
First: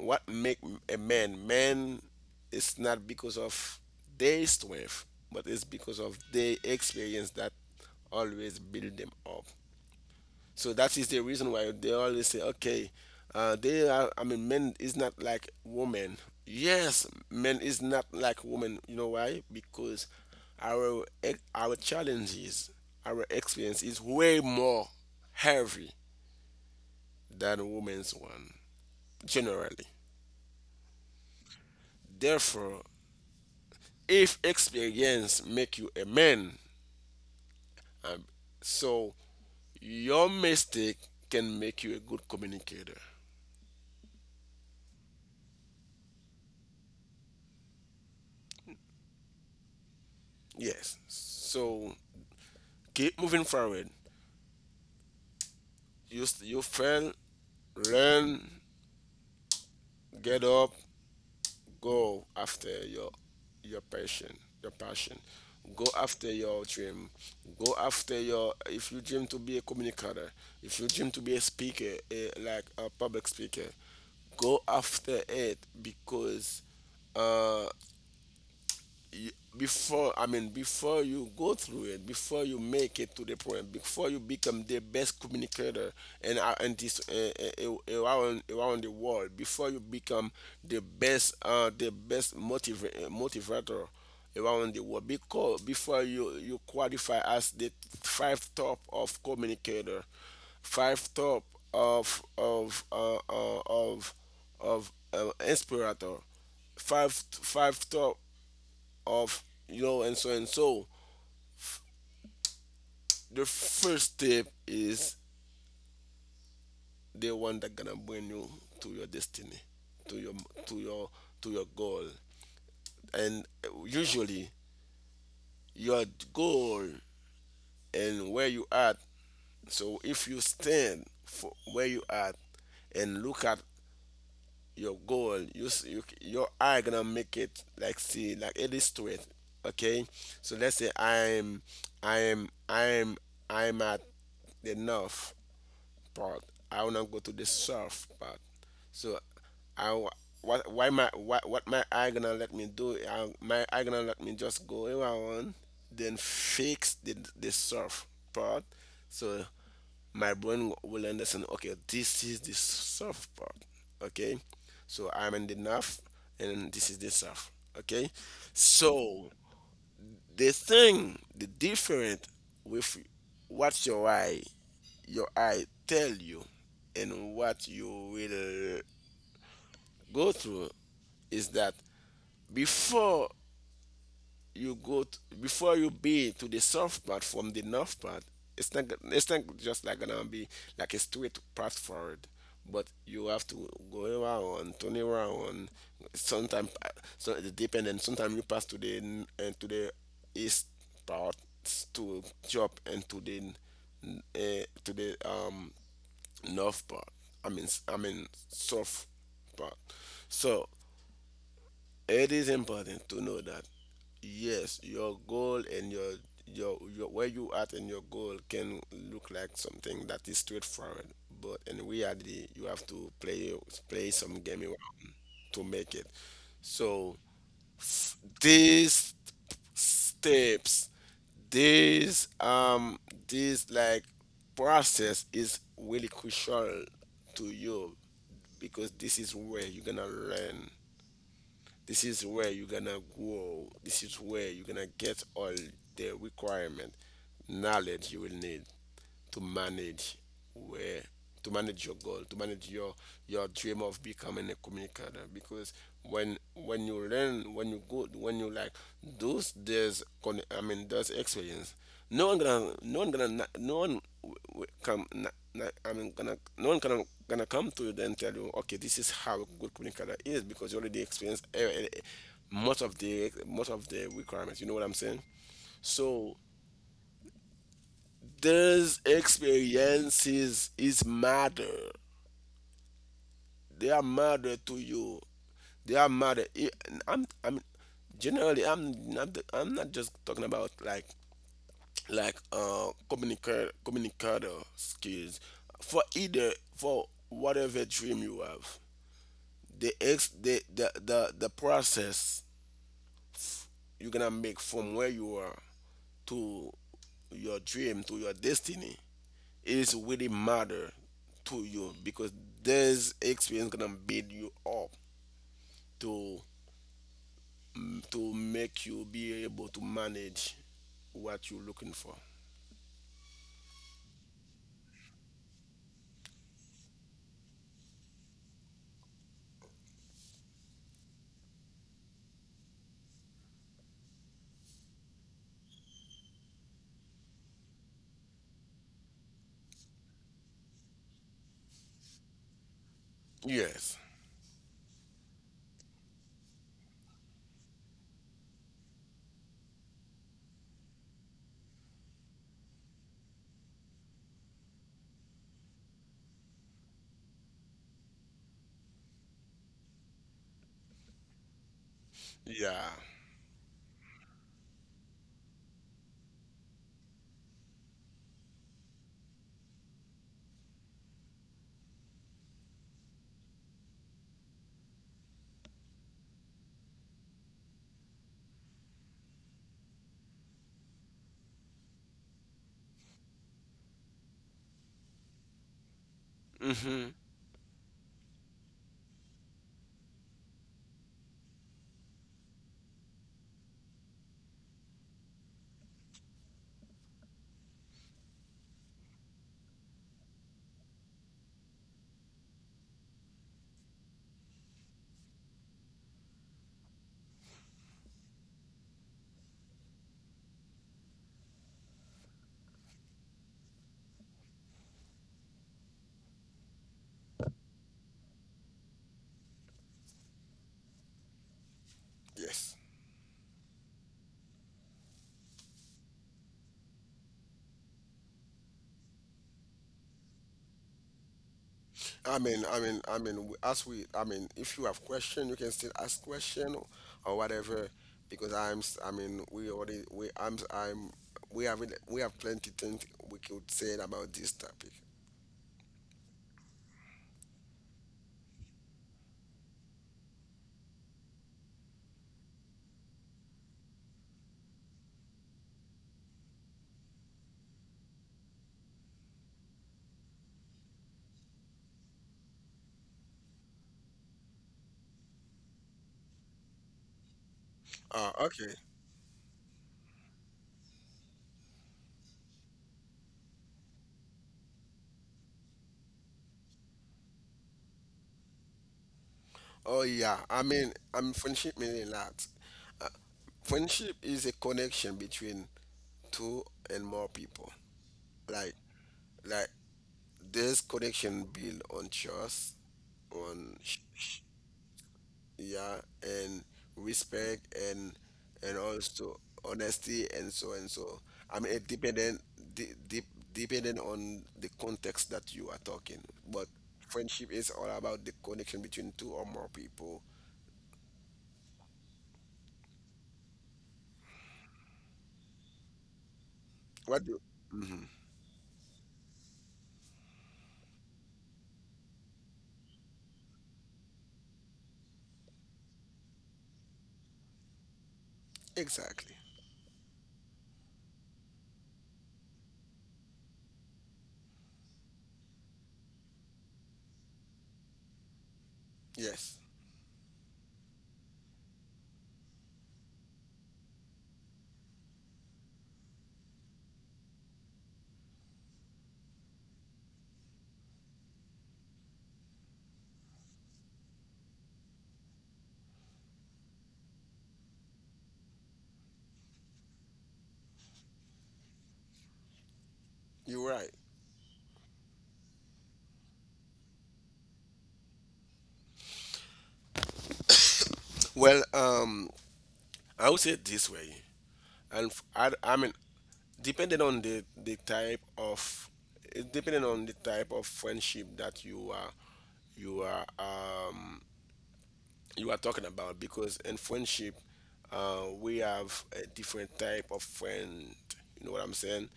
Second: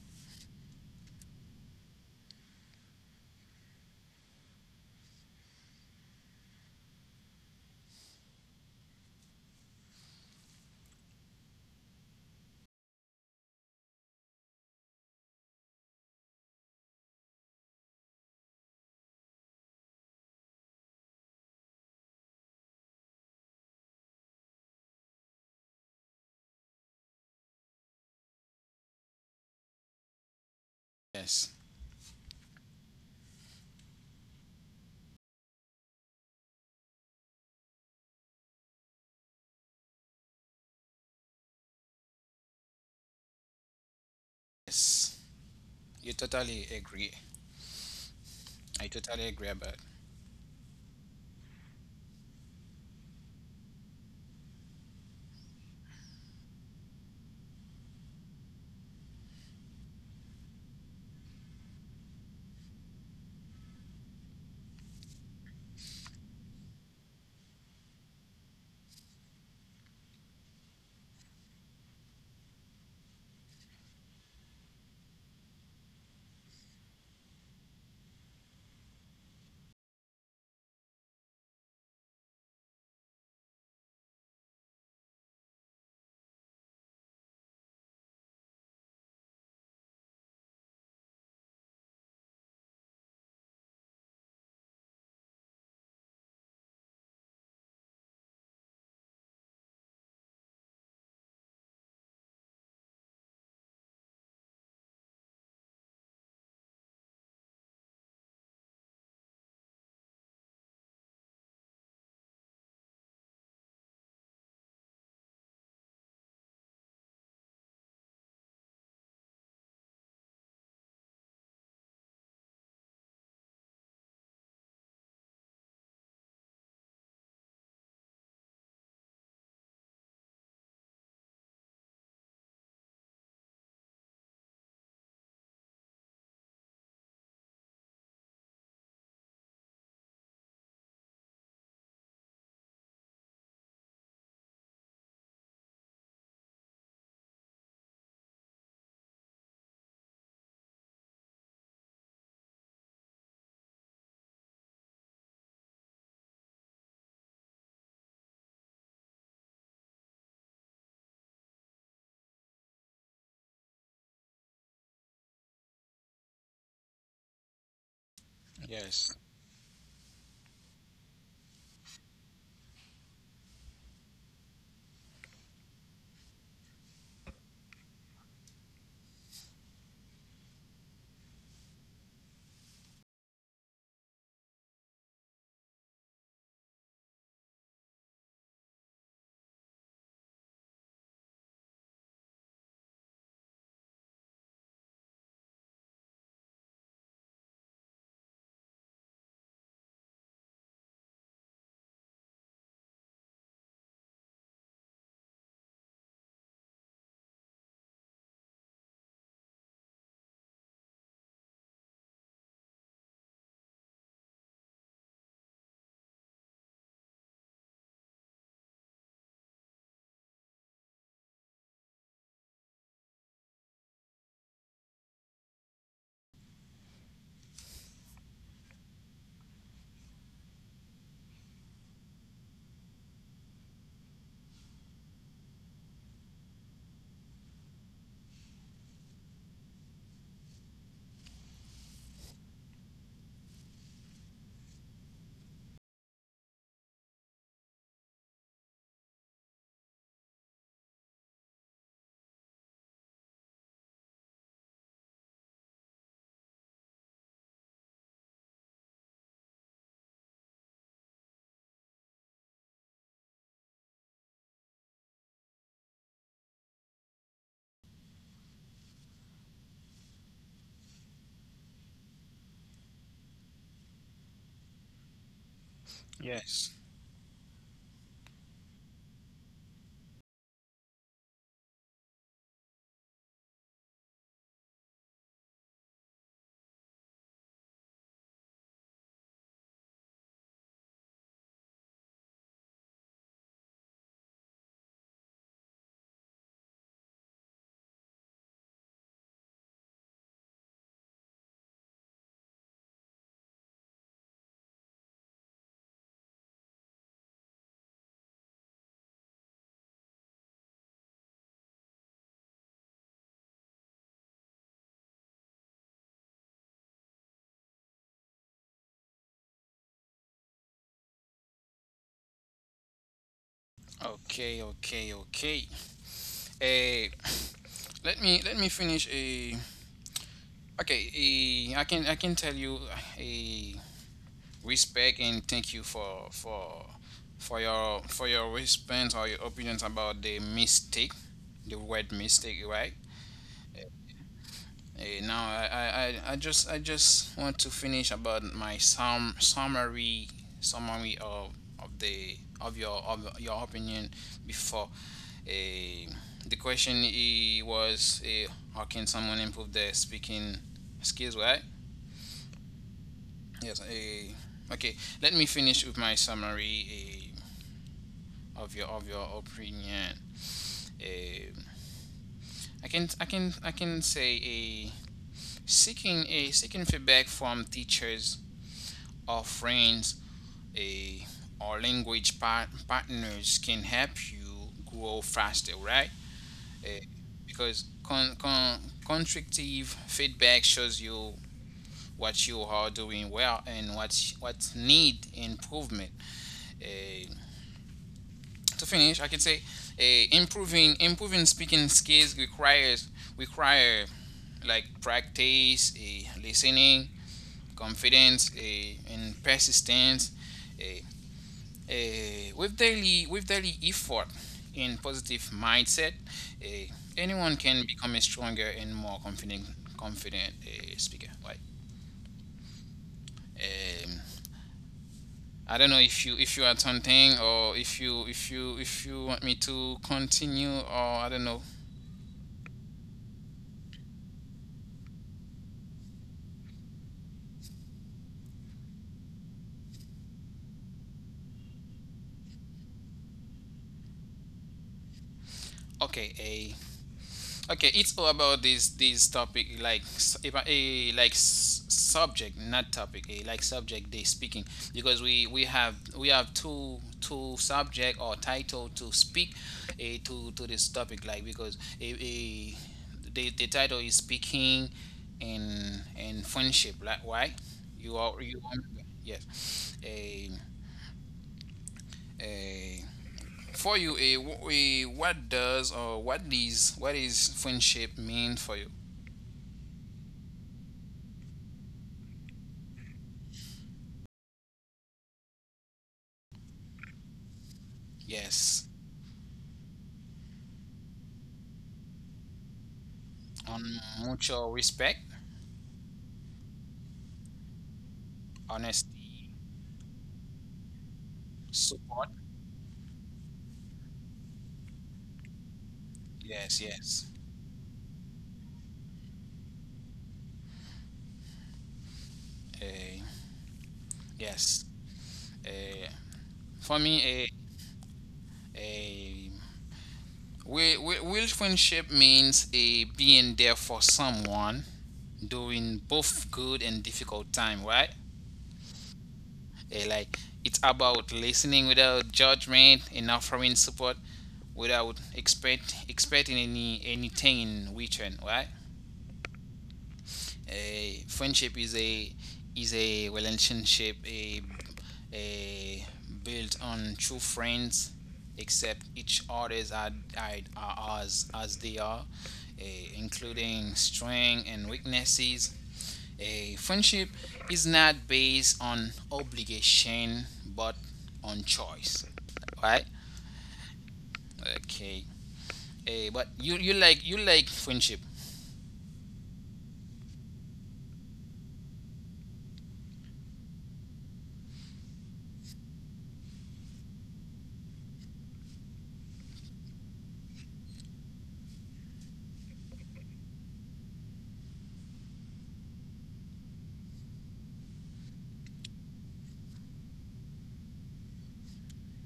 B: What make a man man is not because of their strength, but it's because of their experience that always build them up. So that is the reason why they always say, okay, they are I mean men is not like women. Yes, men is not like women. You know why? Because our challenges, our experience is way more heavy than women's one generally.
A: Yes.
B: Therefore, if experience make you a man, um, so your mistake can make you a good communicator.
A: Yes. You totally agree. I totally agree about.
B: Yes, so keep moving forward. You you fail, learn, get up, go after your passion, your passion. Go after your dream. Go after your, if you dream to be a communicator, if you dream to be a speaker a, like a public speaker, go after it, because you, before, I mean before you go through it, before you make it to the point, before you become the best communicator and this around around the world, before you become the best motivator around the world. Because before you, you qualify as the five top of communicator, five top of inspirator, five five top of, you know, and so and so. The first step is the one that gonna bring you to your destiny, to your to your to your goal. And usually your goal and where you at. So if you stand for where you at and look at your goal, your eye gonna make it like see, like illustrate. Okay, so let's say i'm i'm I'm at the north part. I will not go to the soft part. So I w- what why my what my eye gonna let me do? My eye gonna let me just go where I want, then fix the soft part. So my brain will understand. Okay, this is the soft part. Okay, so I'm in the north, and this is the south. Okay,
A: Yes.
B: so the thing the different with what your eye tell you and what you will go through is that before you go t before you be to the soft part from the north part, it's not just like gonna be like a straight path forward, but you have to go around, turn around sometimes. So it depends, and sometimes you pass to the east part, to jump and to the n- eh, to the um north part, I mean south part. So it is important to know that yes, your goal and your your where you at and your goal can look like something that is straightforward, but in reality, you have to play some game around to make it. So these steps, this this like process is really crucial to you, because this is where you're gonna learn, this is where you're gonna grow. This is where you're gonna get all the requirement, knowledge you will need to manage where, to manage your goal, to manage your dream of becoming a communicator. Because when you learn, when you go, when you like those there's con- I mean those experience, no one gonna no one gonna na- no one w- w- come na, na, I mean gonna no one gonna gonna come to you and tell you, okay, this is how a good communicator is, because you already experienced most of the requirements. You know what I'm saying? So
A: Yes.
B: these experiences is matter. They are matter to you. They are matter. I'm generally I'm not just talking about like communicator skills, for either for whatever dream you have. The ex the process you're gonna make from where you are to your dream, to your destiny, is really matter to you, because this experience gonna build you up to to make you be able to manage what you're looking for.
A: Okay. Okay. Okay. Eh. Let me finish a. Okay. I can tell you a respect and thank you for your for your response or your opinions about the mistake, the word mistake, right?
B: Yes.
A: Hey, now I just want to finish about my summary, summary of the of your opinion before, eh, the question was, how can someone improve their speaking skills, right?
B: Yeah.
A: Yes. Okay Let me finish with my summary, of your opinion. Eh, I can say a seeking a seeking feedback from teachers or friends a or language partners can help you grow faster, right? Eh,
B: Mm-hmm.
A: because constructive feedback shows you what you are doing well and what need improvement. Eh, to finish, I can say improving speaking skills require like practice, listening, confidence, and persistence. Eh, with daily effort and positive mindset, anyone can become a stronger and more confident, speaker. Right.
B: Yes.
A: Um, I don't know if you, had something, or if you, if you want me to continue, or I don't know.
B: I mean, as I mean, if you have question, you can still ask question, or whatever, because I mean, we already, we, I'm, we have, we have plenty things we could say about this topic.
A: Okay. Okay, it's all about this topic. Like, s- if I- a like s- subject, not topic, a like subject they speaking, because we have two, two subject or title to speak a to this topic. Like, because, a eh, the title is speaking and friendship. Like, why you are, you are,
B: Okay.
A: yes. A For you, a, wh- a what does or what is, what is friendship mean for you?
B: Oh yeah, friendship meaning that. Uh, friendship is a connection between two and more people. Like,
A: Yes.
B: like this connection build on trust,
A: On
B: on
A: mucho respect,
B: yeah, and respect, and also
A: honesty,
B: honesty, and so and so. I mean, it
A: support.
B: dependent, de- de- depending on the context that you are talking. But
A: Yes, yes.
B: friendship is all about the connection between two or more people.
A: Eh, yes. Eh, for me,
B: What? Do
A: a real friendship means a being there for someone during both good and difficult time, right?
B: Exactly.
A: Like, it's about listening without judgment and offering support without expecting anything in return, right?
B: Yes,
A: a Friendship is a, is a relationship, a built on true friends accept each other's as as they are, including strength and weaknesses. A Friendship is not based on obligation but on choice, right?
B: you're right.
A: Okay. But you, you like friendship?
B: Well, I would say it this way, and I mean, depending on the type of, it depending on the type of friendship that you are, you are, um, you are talking about, because in friendship, we have a different type of friend. You know what I'm saying?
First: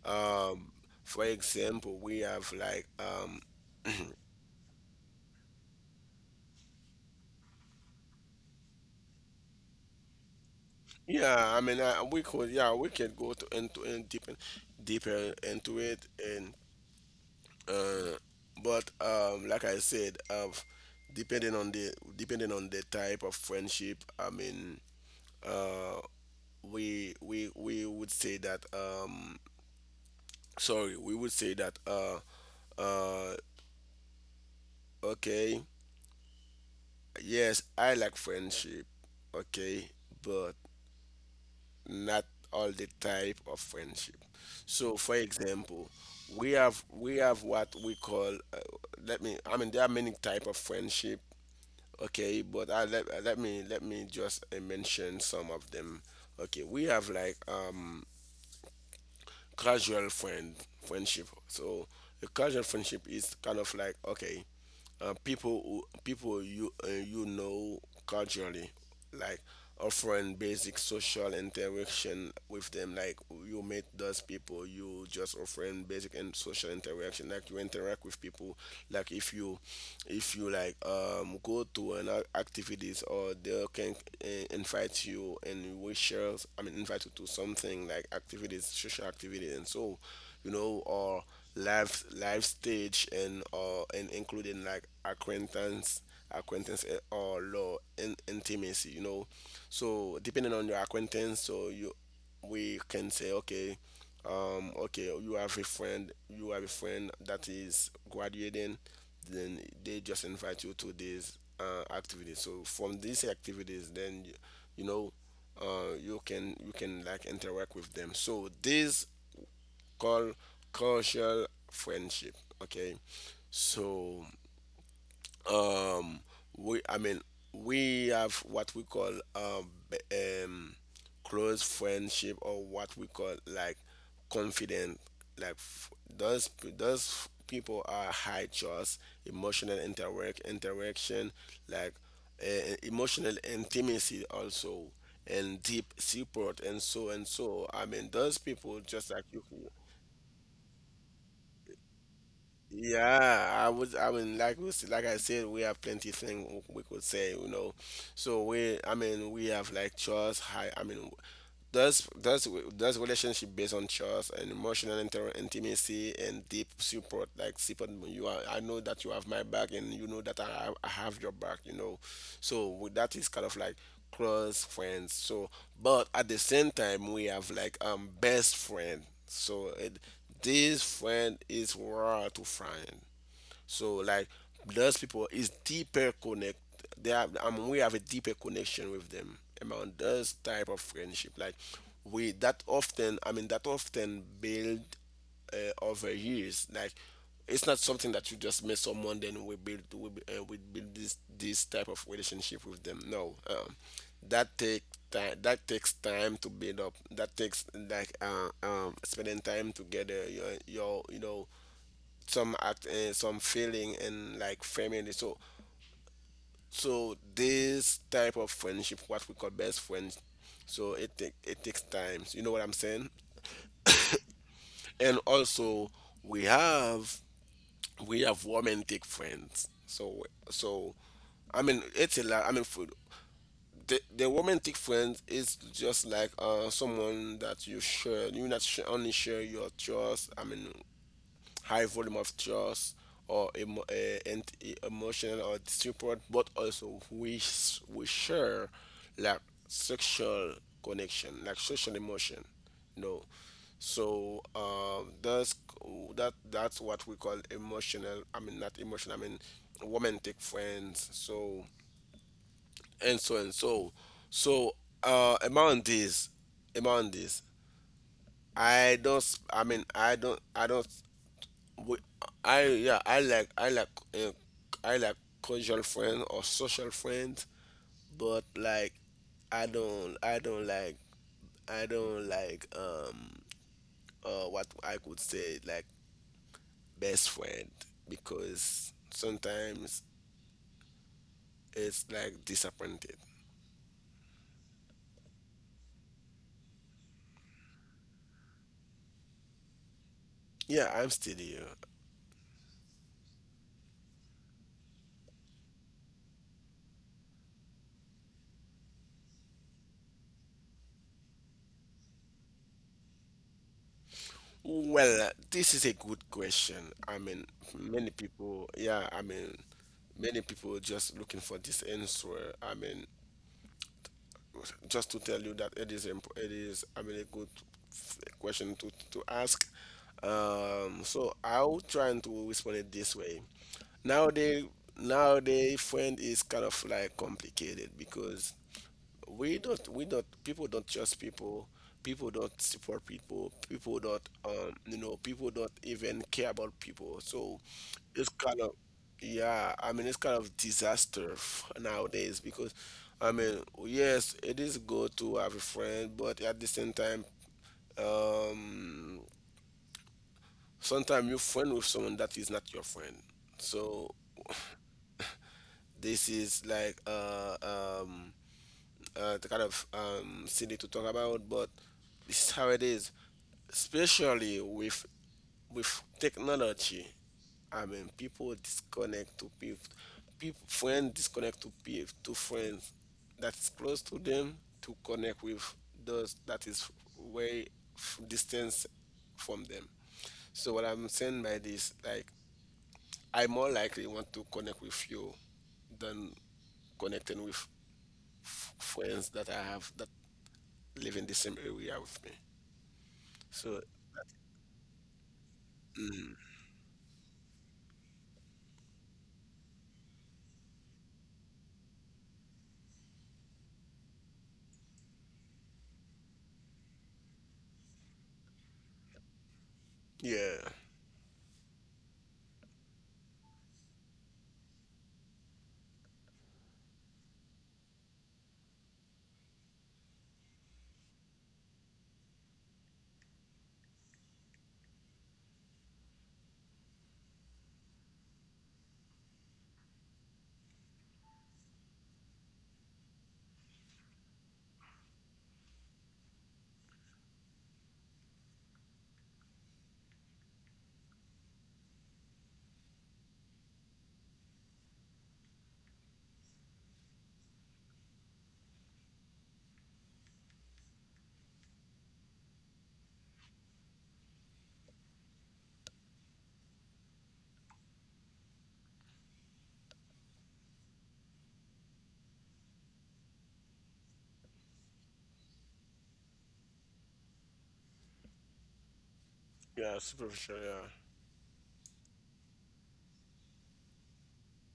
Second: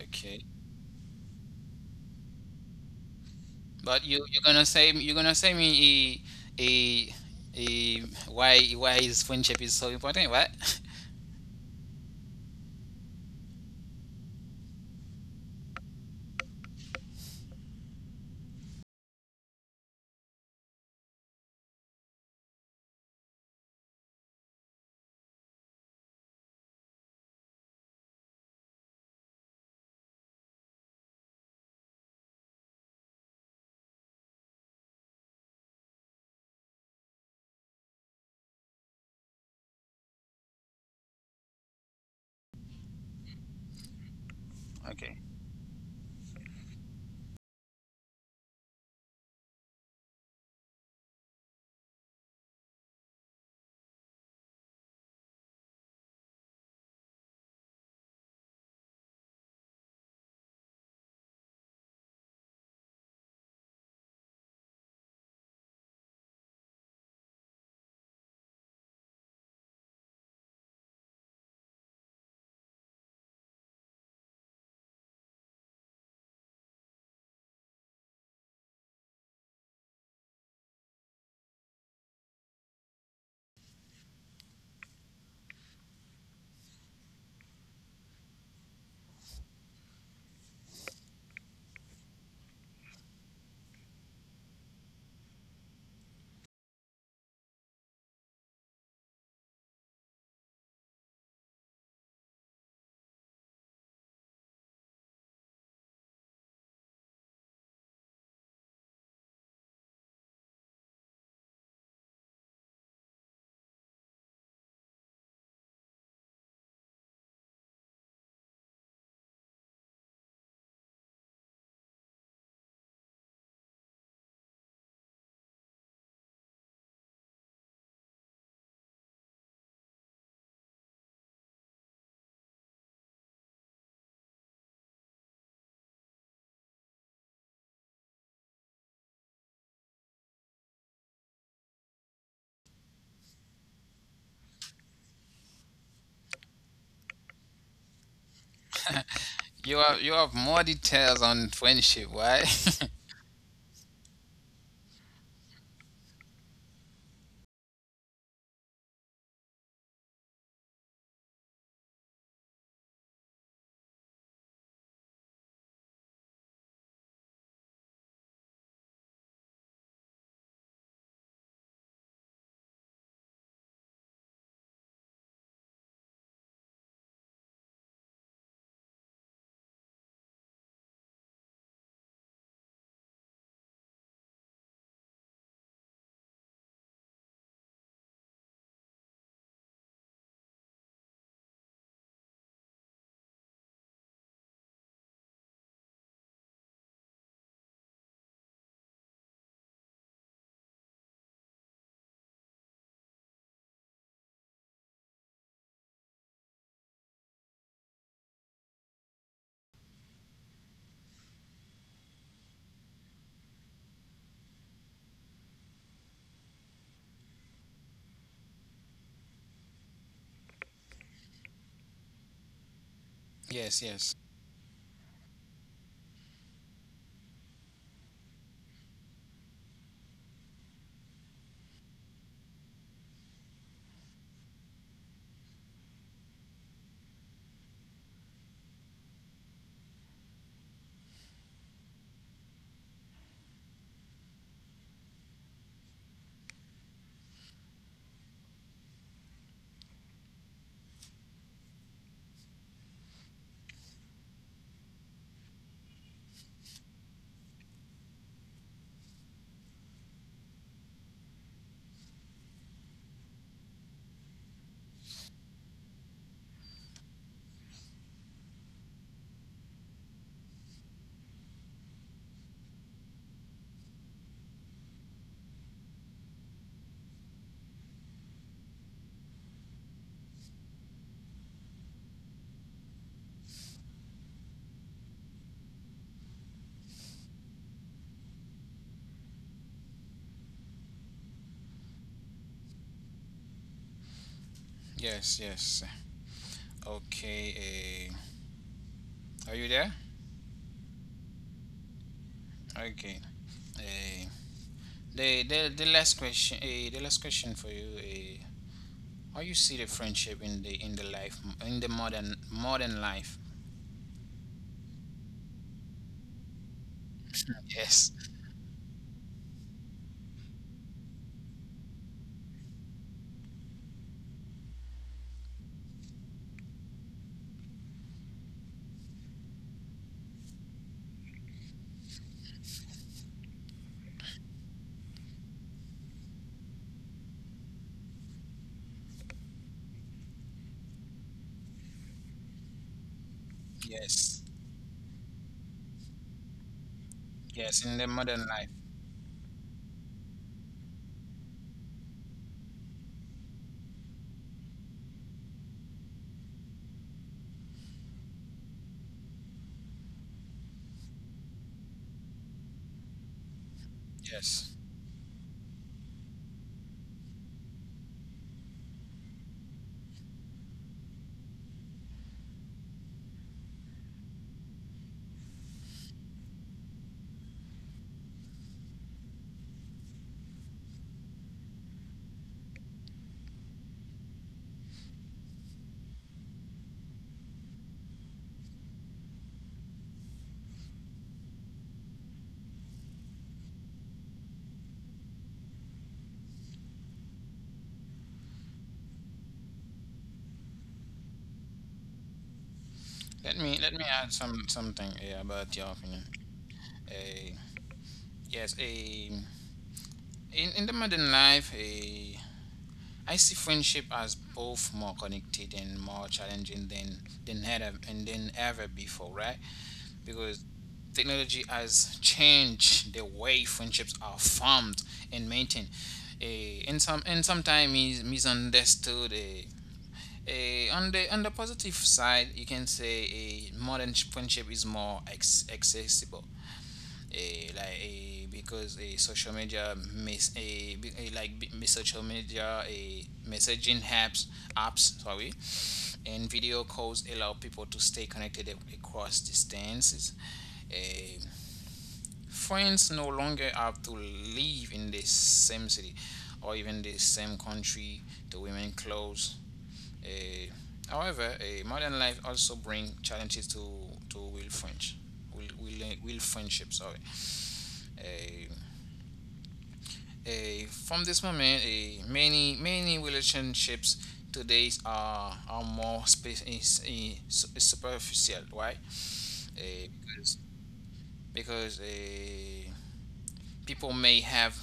A: Okay.
B: Um, for example, we have like
A: But you're gonna say me, a a a why is friendship is so important? What?
B: We could, yeah, we can go to end deep deeper into it, and uh, but like I said, depending on the type of friendship, I mean, we would say that sorry, we would say that uh, okay, yes, I like friendship, okay, but not all the type of friendship. So, for
A: Okay.
B: example, we have what we call. Let me. I mean, there are many type of friendship. Okay, but I let let me just mention some of them. Okay, we have like casual friendship. So a casual friendship is kind of like okay people who, people you you know culturally, like offering basic social interaction with them. Like you meet those people, you just offering basic and social interaction. Like you interact with people. Like if you like go to an activities or they can invite you and we share. I mean invite you to something like activities, social activities, and so you know or live stage and or and including like acquaintance or low in, intimacy you know so depending on your acquaintance so you we can say okay okay you have a friend that is graduating then they just invite you to these activities so from these activities then you know you can like interact with them so these called cultural friendship. Okay, so um, we I mean we have what we call close friendship or what we call like confident like those those people are high trust emotional interaction like emotional intimacy also and deep support and so I mean those people just like you.
A: You have more details on friendship, right?
B: Yeah, I was. I mean, like we, like I said, we have plenty of things we could say, you know. So we, I mean, we have like trust. High, I mean, does does does relationship based on trust and emotional intimacy and deep support. Like support, you are. I know that you have my back, and you know that I have your back. You know, so with that is kind of like close friends. So, but at the same time, we have like best friend. So it this friend is worth to find. So like those people is deeper connect. They have, I mean, we have a deeper connection with them among those type of friendship. Like we that often, I mean, that often build over years. Like it's not something that you just meet someone then we build this type of relationship with them. No, that take time. That takes time to build up. That takes like spending time together. Your you know some act some feeling and like family so so this type of friendship what we call best friends so it takes time you know what I'm saying.
A: Yes, yes,
B: And also we have we have romantic friends so so I mean it's a lot I mean for the romantic friend is just like someone that you share you not share, only share your trust I mean high volume of trust or emotional or support, but also we share like sexual connection, like social emotion. No, so that's what we call emotional. I mean not emotional. I mean romantic friends. So and so and so. So uh, among these, among these, I mean I don't. I don't we, I yeah, uh, I like casual friend or social friend, but like I don't I don't like I don't like what I could say like best friend because sometimes it's like disappointed.
A: yes, yes. Okay. Uh, are you there?
B: Yeah, I'm still here.
A: Okay. Uh, the, the last question. The last question for you. How you see the friendship in the, life, in the modern life?
B: Well, this is a good question. I mean,
A: Yes,
B: many people, yeah, I mean, many people just looking for this answer. I mean, just to tell you that it is it is I mean a good question to ask. So I'll try to respond it this way. Nowadays, nowadays friend is kind of like complicated because we don't people don't trust people, people don't support people, people don't
A: yes,
B: you know people don't even care about people so
A: yes. In the
B: it's
A: modern
B: kind
A: life.
B: of yeah I mean it's kind of disaster nowadays because I mean yes it is good to have a friend but at the same time um sometimes you're friend with someone that is not your friend so
A: Yes.
B: this is like um the kind of silly to talk about, but this is how it is, especially with technology. I mean, people disconnect to people, people friends disconnect to people to friends that's close to them to connect with those that is way distance from them. So what I'm saying by this, like, I more likely want to connect with you than connecting with friends that I have that live in the same area with me.
A: Let me
B: So
A: let me add some something, about your opinion. Eh, yes, in the modern life, I see friendship as both more connected and more challenging than ever and than ever before, right? Because
B: yeah,
A: technology has changed the way friendships are formed and maintained. And some and sometimes is misunderstood. On the, on the positive side, you can say a modern friendship is more accessible, social media, miss eh, be- eh, like be- miss social media, messaging apps, sorry, and video calls allow people to stay connected across distances. Eh, Friends no longer have to live in the same city or even the same country to remain close. Eh, however, modern life also bring challenges to real friends, will friendship, sorry. Eh, from this moment, many relationships today are more space is superficial, right?
B: yeah,
A: Eh, because
B: superficial. Yeah,
A: because people may have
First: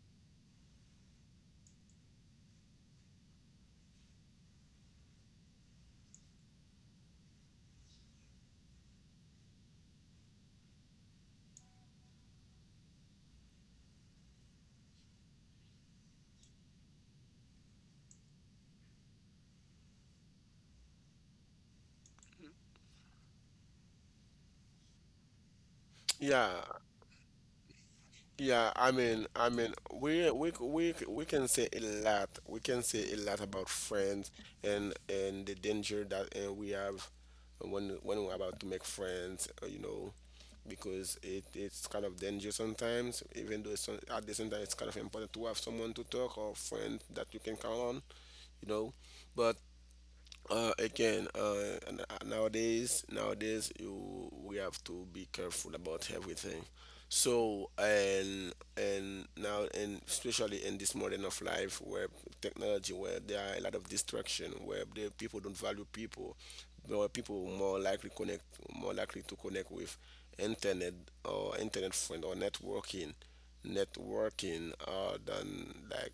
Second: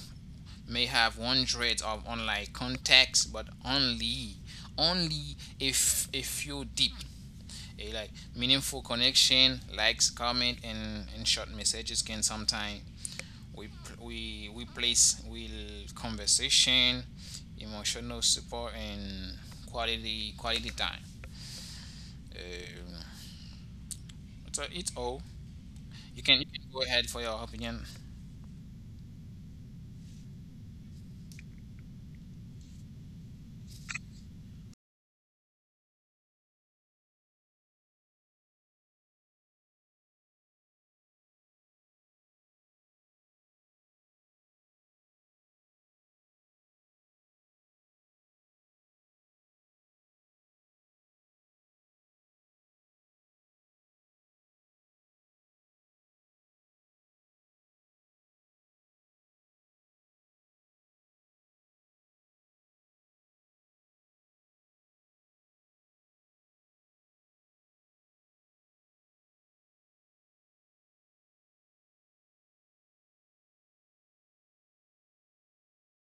A: may have hundreds of online contacts, but only, only if a few deep. Like, meaningful connection, likes, comment, and short messages can sometimes we we place will conversation, emotional support, and quality time. Um, so it's all. You
B: yeah,
A: can go ahead for your opinion.
B: yeah. I mean, we can say a lot. We can say a lot about friends and the danger that and we have when we're about to make friends. You know, because it it's kind of dangerous sometimes. Even though it's, at the same time it's kind of important to have someone to talk or friend that you can count on. You know, but Again, nowadays, nowadays you we have to be careful about everything. So and now and especially in this modern of life where technology, where there are a lot of distraction, where the people don't value people, where people more likely connect, more likely to connect with internet or internet friend or networking, networking, than like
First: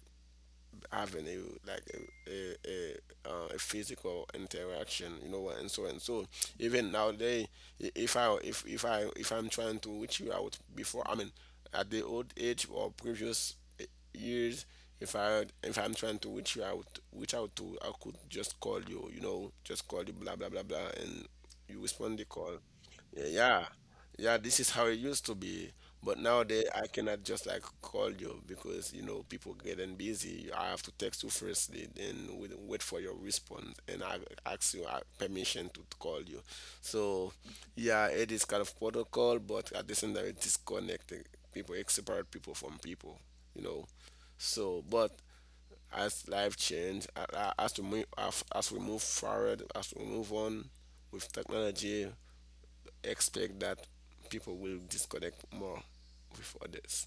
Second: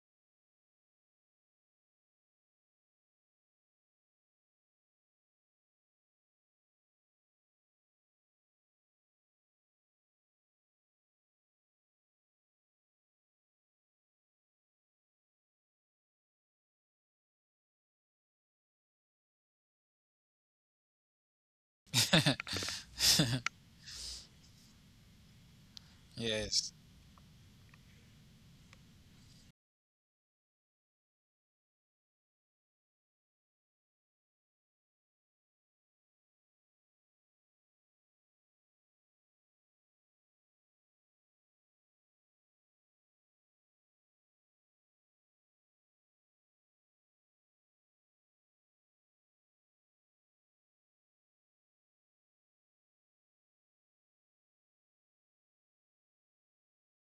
B: having a like a physical interaction, you know, and so and so. Even nowadays, I- if I if I'm trying to reach you out before, I mean, at the old age or previous years, if I'm trying to reach you out, reach out to, I could just call you, you know, just call you, blah blah blah blah, and you respond the call. Yeah, yeah, yeah, this is how it used to be. But nowadays,
A: Yes,
B: I cannot just like call you because you know people getting busy. I have to text you first, then wait for your response, and I ask you permission to call you. So, yeah, it is kind of protocol, but at the same time, it disconnecting people, it separate people from people, you know. So, but as life change, as we move, as we move forward, as we move on with technology, expect that people will disconnect more with others.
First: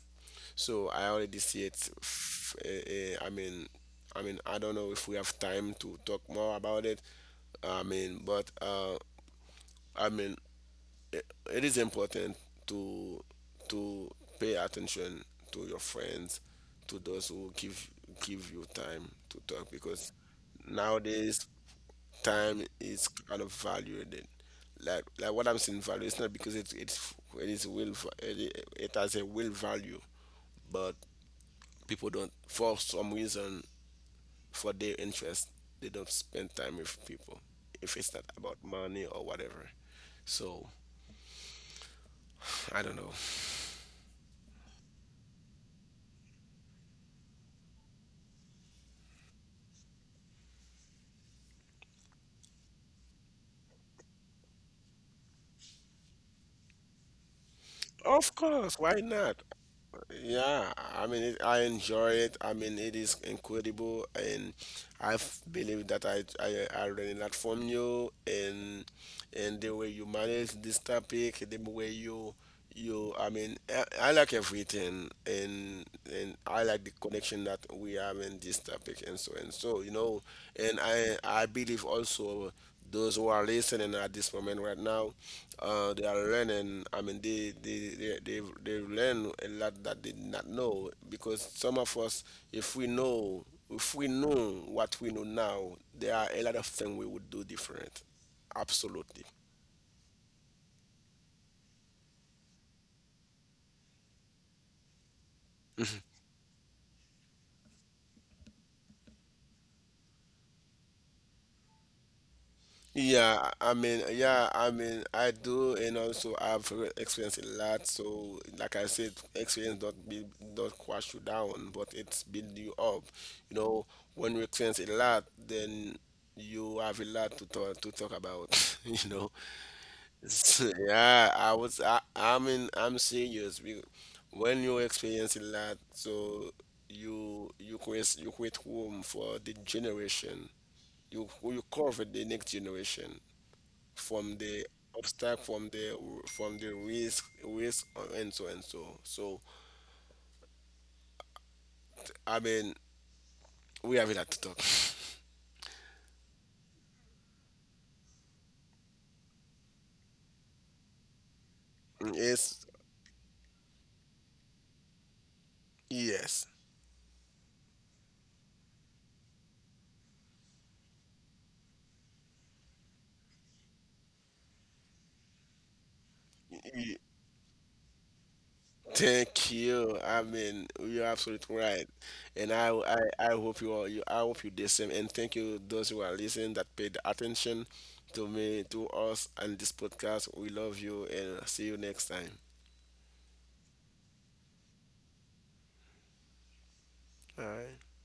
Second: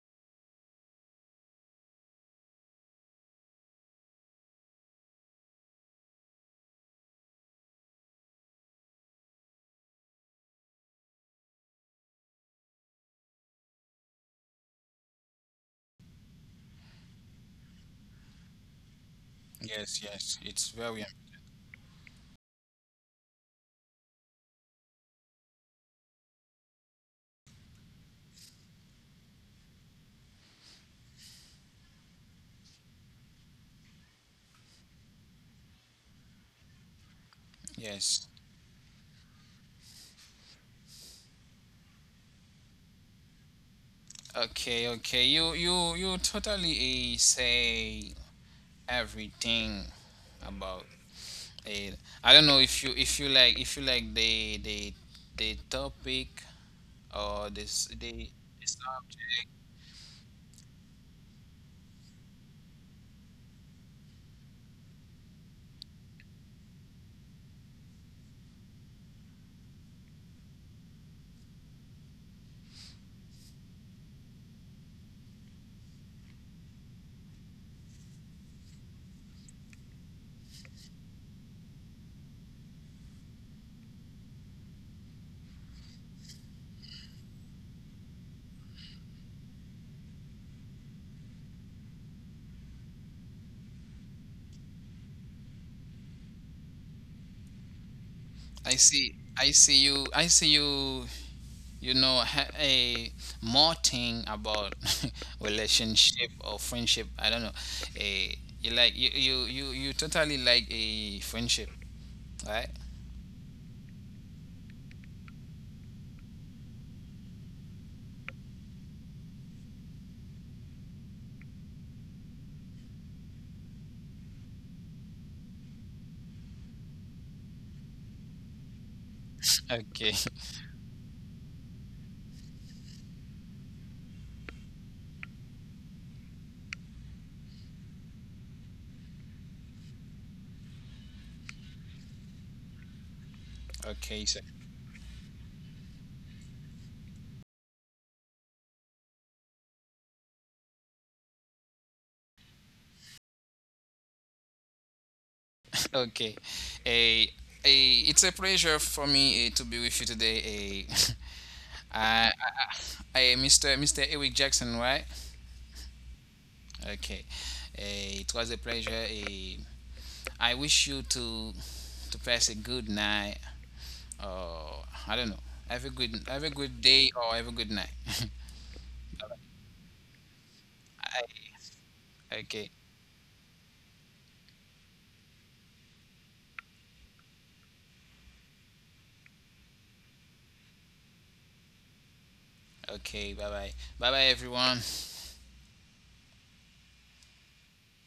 B: So I already see it. I don't know if we have time to talk more about it. I mean, but I mean, it, it is important to to pay attention to your friends, to those who give give you time to talk
A: yes,
B: because
A: yes. It's very
B: nowadays time is kind of valued. Like what I'm saying value, it's not because it is it, it has a will value, but people don't for some reason for their interest they don't spend time with people if it's
A: yes.
B: not about money or whatever. So I don't know.
A: Okay, okay. You totally, say everything about it. I don't know if you, if you like the topic or this
B: Of course,
A: the
B: why not?
A: subject.
B: Yeah, I mean, it, I enjoy it. I mean, it is incredible, and I believe that I learned a lot from you, and the way you manage this topic, the way you I like everything and I like the connection that we have in this topic and so you know and I believe also those who are listening at this moment right now they are learning I mean they learn a lot that they did not know because some of us if we know if we know what we know now there are a lot of things we would do different.
A: I
B: Absolutely.
A: see. I see you. I see you. You know, ha- a more thing about relationship or friendship. I don't know. A You like, you totally like a friendship, right?
B: Yeah, I mean, I do, and also I've experienced a lot. So, like I said, experience don't crush you down, but it's build you up. You know, when you experience a lot, then you have a lot to talk about. You know,
A: Okay.
B: so, yeah, I mean, I'm serious. When you experience a lot, so you you create room for the generation. You cover the next generation from
A: Okay,
B: the
A: sir.
B: obstacle from the risk and so so I mean we have it at talk.
A: Okay. A a it's a pleasure for me, to be with you today. A
B: Yes
A: Uh, I, Mr. Eric Jackson, right?
B: yes.
A: Okay. It was a pleasure. I wish you to pass a good night, or I don't know. Have a
B: Y-
A: good day, or have a good night.
B: Thank you I mean you're absolutely
A: I,
B: right and
A: okay.
B: I hope you all you I hope you the same and thank you those who are listening that paid attention to me to us and this podcast we love you and see you next time.
A: Okay. Bye bye. Bye bye everyone.
B: All right.